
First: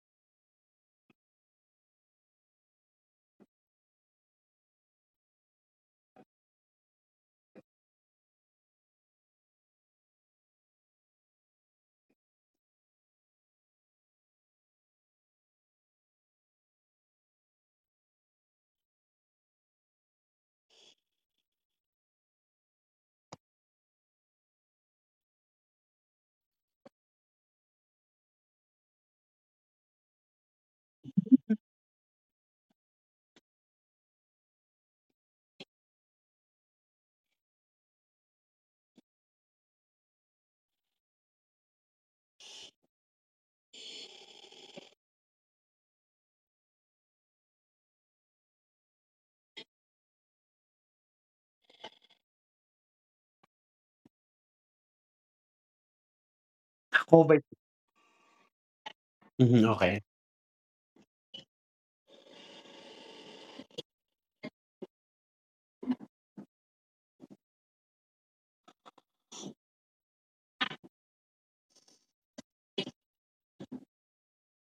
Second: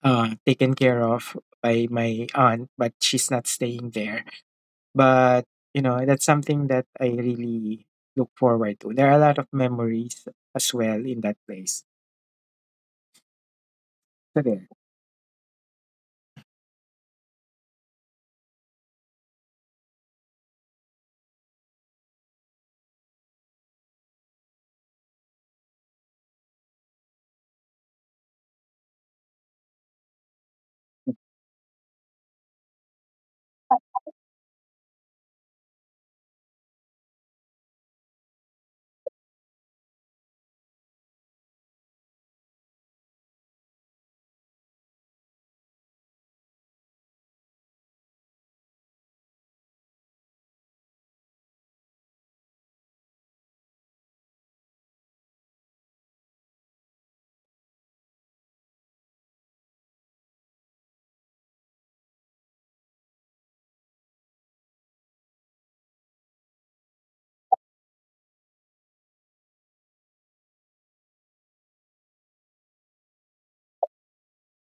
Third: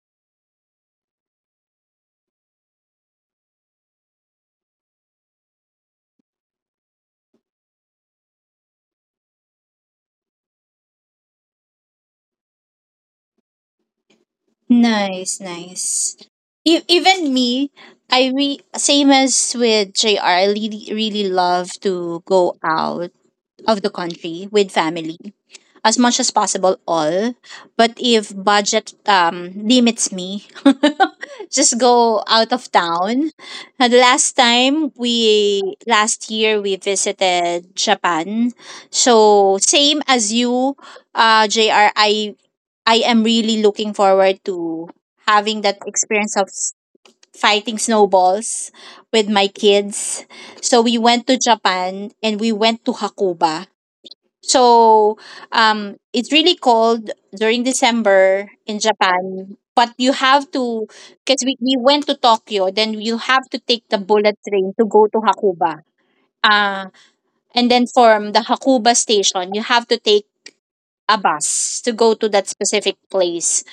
taken care of by my aunt, but she's not staying there. But, that's something that I really look forward to. There are a lot of memories as well in that place. So there. Nice, nice. Even me, same as with JR, I really, really love to go out of the country with family. As much as possible all. But if budget limits me, just go out of town. The last time we last year we visited Japan. So same as you, JR I am really looking forward to having that experience of fighting snowballs with my kids. So we went to Japan and we went to Hakuba. So it's Oh my. really cold during December Mhm, in okay. Japan. But you have to, because we went to Tokyo, then you have to take the bullet train to go to Hakuba. Uh, and then from the Hakuba station, you have to take a bus to go to that specific place.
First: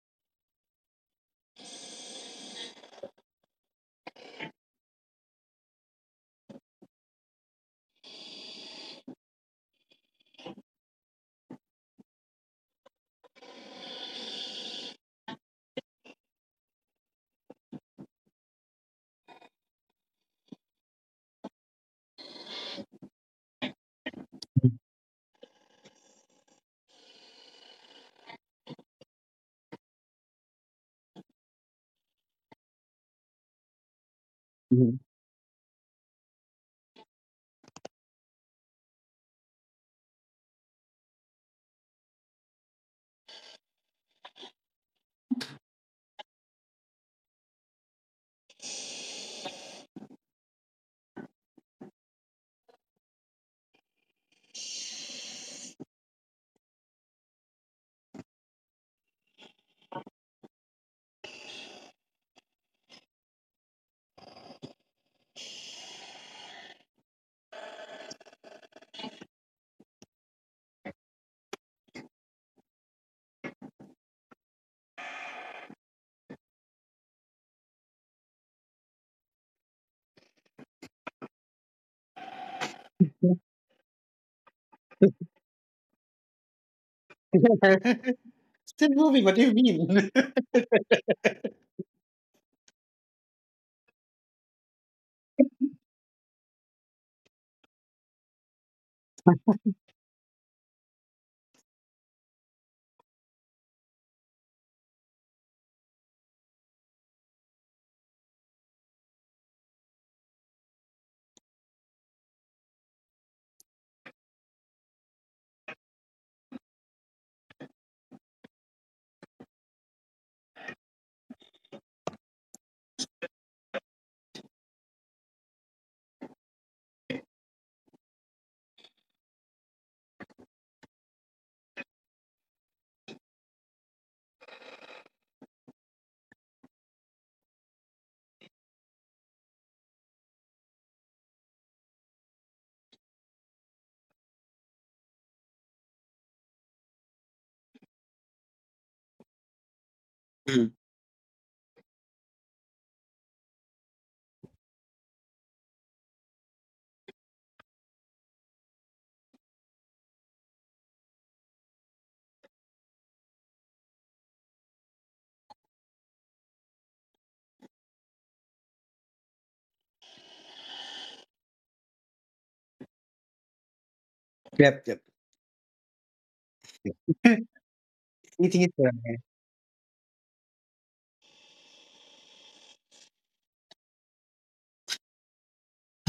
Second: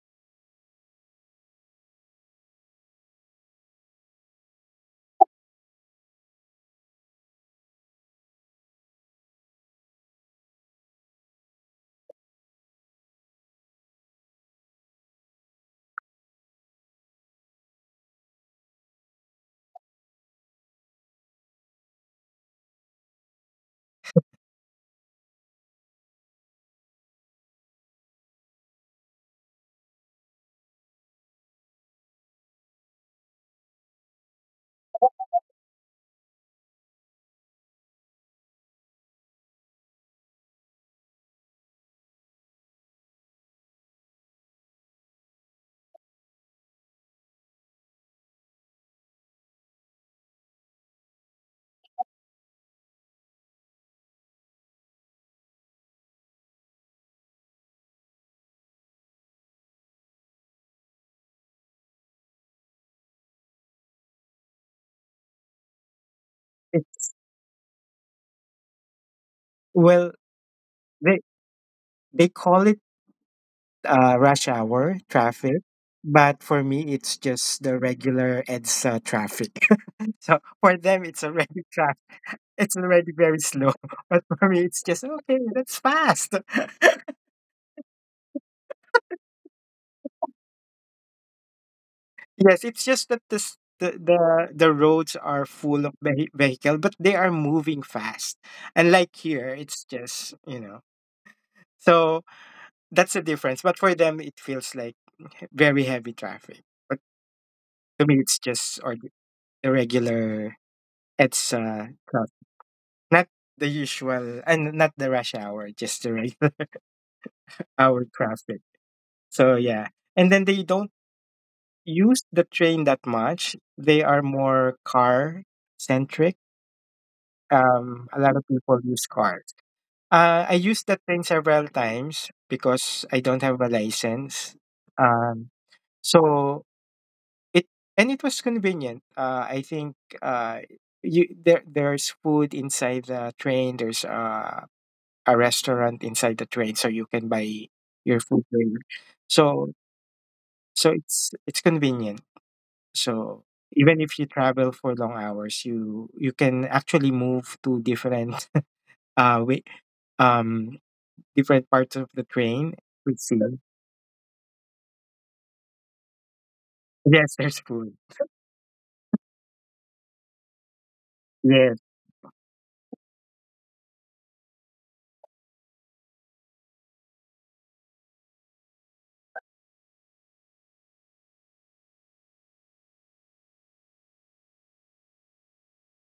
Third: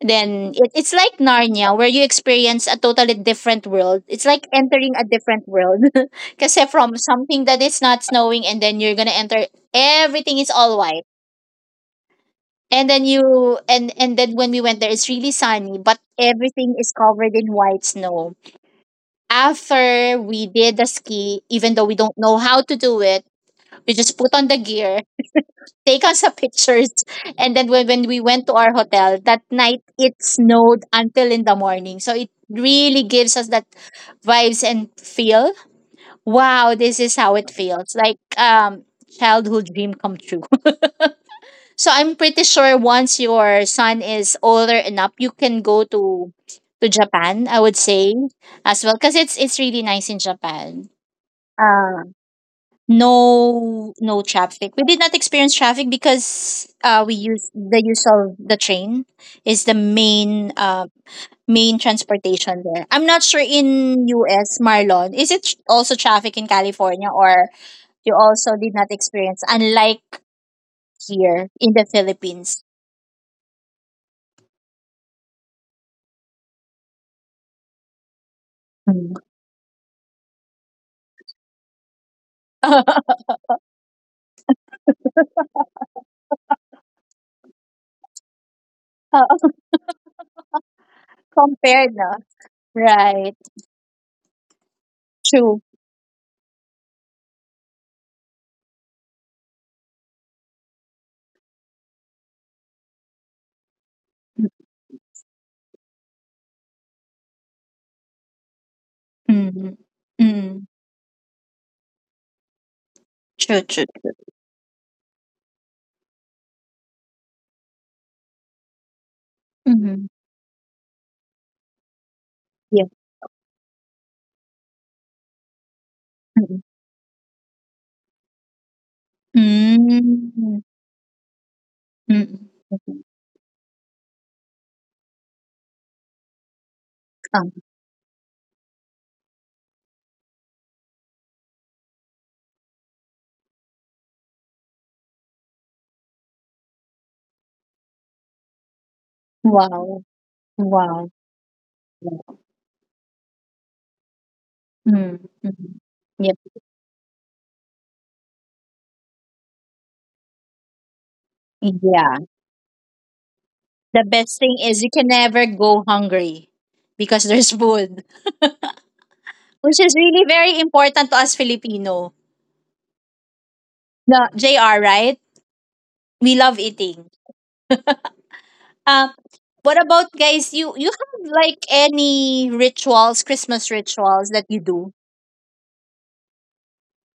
Then it's like Narnia, where you experience a totally different world. It's like entering a different world. Kasi from something that is not snowing, and then you're gonna enter, everything is all white. And then you, and then when we went there, it's really sunny, but everything is covered in white snow. After we did the ski, even though we don't know how to do it, we just put on the gear, take on some pictures, and then when we went to our hotel that night, it snowed until in the morning. So it really gives us that vibes and feel. Mhm. Wow, this is how it feels like, childhood dream come true. So I'm pretty sure once your son is older enough, you can go to Japan. I would say as well because it's really nice in Japan. Uh, no traffic. We did not experience traffic because we use of the train is the main transportation there. I'm not sure in US, Marlon, is it also traffic in California, or you also It's, did not experience unlike here well, in the Philippines? they, they call it rush hour traffic. But for me, it's just Mm. the regular EDSA traffic. So for them, it's already traffic. It's already very slow. But for me, it's just, okay, that's fast. Of Still moving. What do you Compare, mean? compare, 'no? Right. Yes, it's just that this, True. The roads are full of vehicle, but they are moving fast. And like here, it's just. So that's the difference. But for them, it feels like very heavy traffic. But to me, Mm. it's just, or Mm. the regular. It's True, true, true. not the usual and not the rush hour, just the regular hour Mhm. traffic. So yeah, and then they don't Yeah. use the train that much. They are more Mm. car centric, a Hmm. lot of people use Mm. cars. I used Mhm. that thing several times because I don't have a license. Um, Ah, so it and it was convenient. I think uh, you there there's food inside the train. There's a restaurant inside the train, so you can buy your food wow. there. Wow. So Mhm. so Wow. it's it's convenient. So Mm, even if you mhm. travel for long Yep. hours, you can actually move to different uh, way, um Yeah. different parts of the train. We The see. best thing is you can never go hungry because there's Yes, food, there's food. which is really very important to us Filipino. Yes. No, JR, right? Yep, yep. We love eating. Yep. Um, Eating What it. about Forever. guys? You have like any rituals, Christmas rituals that you do?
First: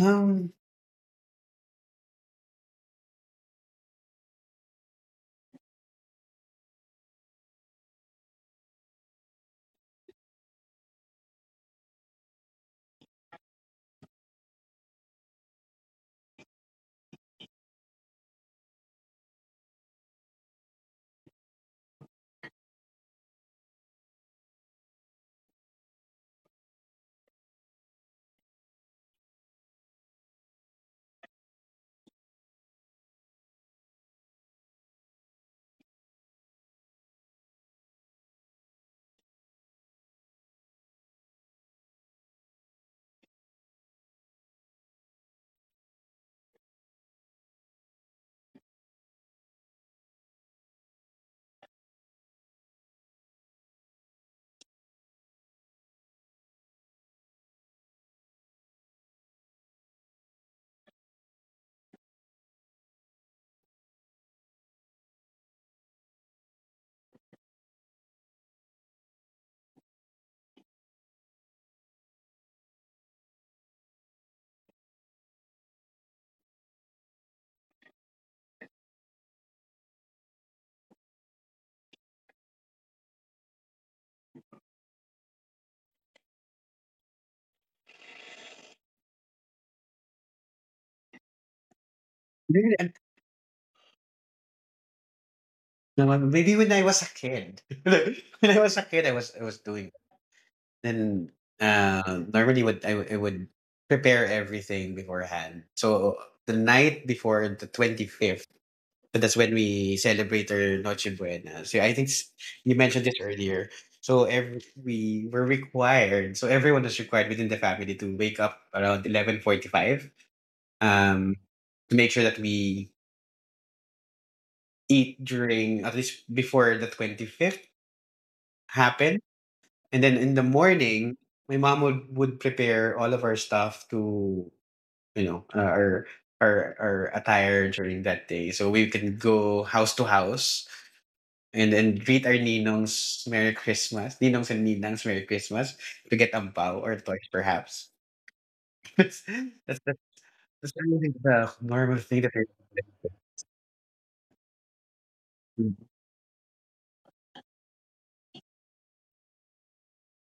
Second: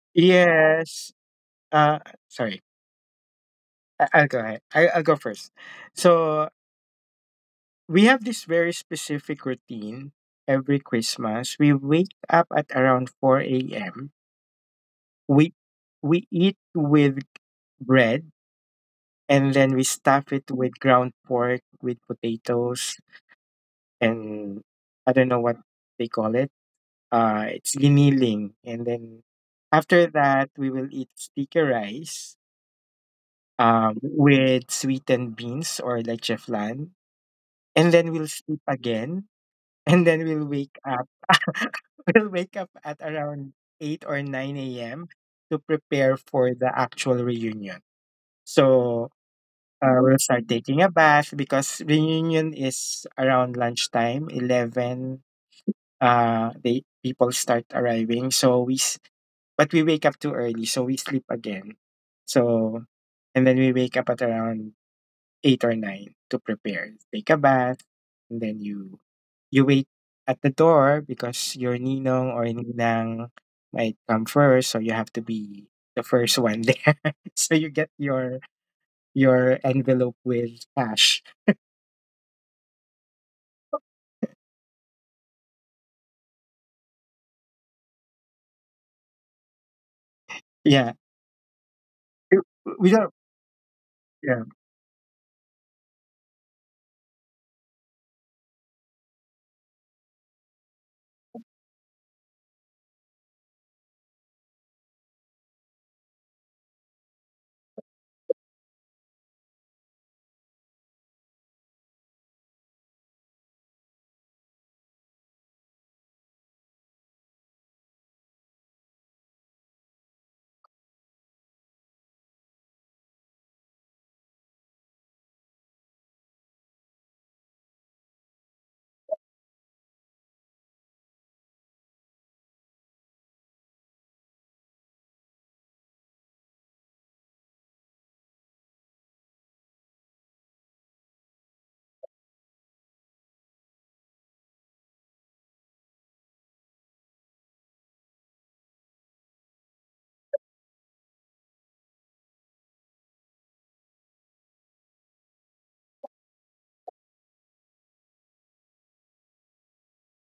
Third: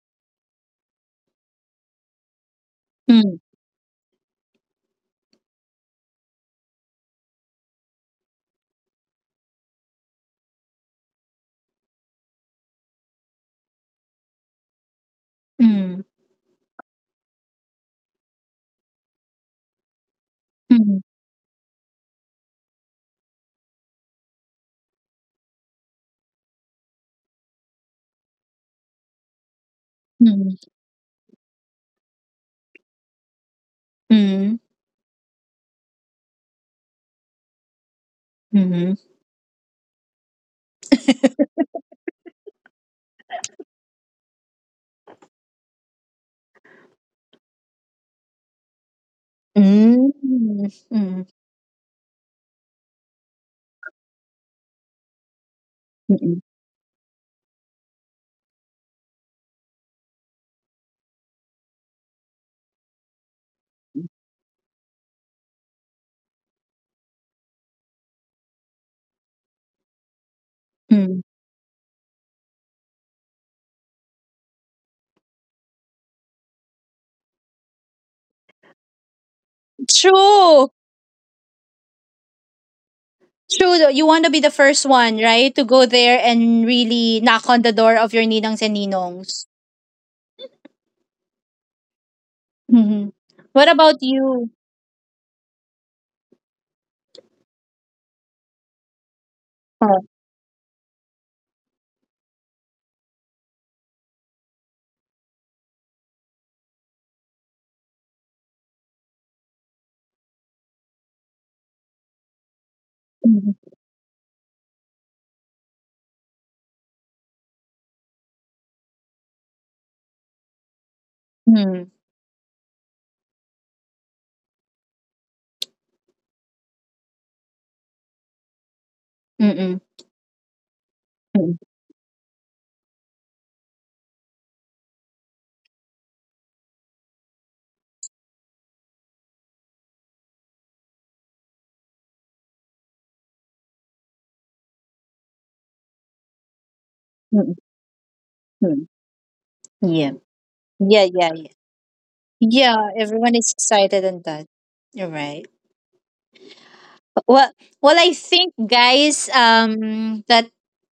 Um, Yes. Uh, sorry. Mm, I'll go ahead. I'll go first. So we have this very specific routine every Christmas. We wake up at around 4 a.m. We mm, we eat with bread, and then we stuff it with ground mm, pork with potatoes, and I don't know what they call it. It's giniling, and then after that we will mm, eat sticky rice with mm, sweetened beans or leche flan, and then we'll sleep again. mm, And then we'll wake up. We'll wake up at around 8 or 9 a.m. to prepare for the actual reunion. So we'll start mm, taking a bath because mm, reunion is around lunchtime 11. They mm, People start arriving, so we but we wake up too early, so we sleep again. So, and then we wake up at around 8 or 9 to prepare, take a bath, and then you wait at the door because your mm. ninong or ninang might come first, so you have to be the first one there. So you get your envelope with cash. True. True though. You want to be the first one, right? To go there and really knock on the door of your ninangs and ninongs. Yeah, we maybe, don't. Hmm. What about Yeah, you? no, maybe when I was a kid, like, when I was a kid, I was doing Oh, then. Normally, I would prepare everything beforehand. So the night before the 25th. So that's when we celebrate our Noche Buena. So I think you mentioned this earlier. mm, So we were required, so everyone was required within the family to wake up around 11:45, um, mm, to make sure that we eat during, at least before the 25th mm, happened. mm, And then in the morning, mm, my mom would prepare all of our stuff to, you know, our attire during that day. So we can go house to house and then greet our ninongs Merry Christmas, ninongs and ninangs Merry Christmas to get a bow mm, or toys perhaps. mm. That's Yeah. that's that's Yeah, yeah, that's yeah. really the normal thing Yeah, that I everyone is excited and that. You're right. Well, well, I think, guys, that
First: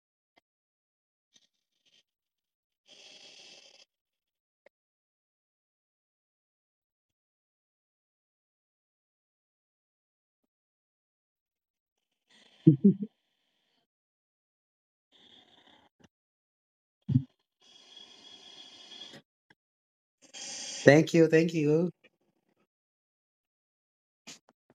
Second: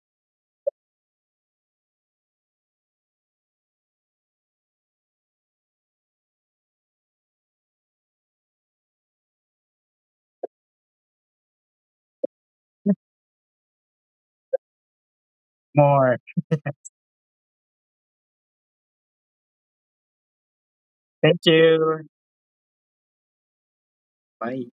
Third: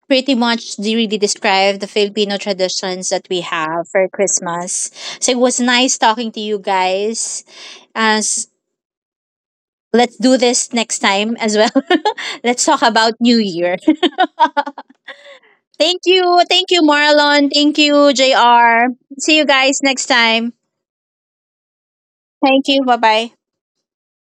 pretty much really describe the Filipino traditions that we have for Christmas. So it was nice talking to you guys. As Let's do this next time as well. Let's talk about New Year. more. Thank you, thank you, Marlon. Thank you, JR See you guys next time. Thank thank you. you. Thank you. Bye bye. Bye.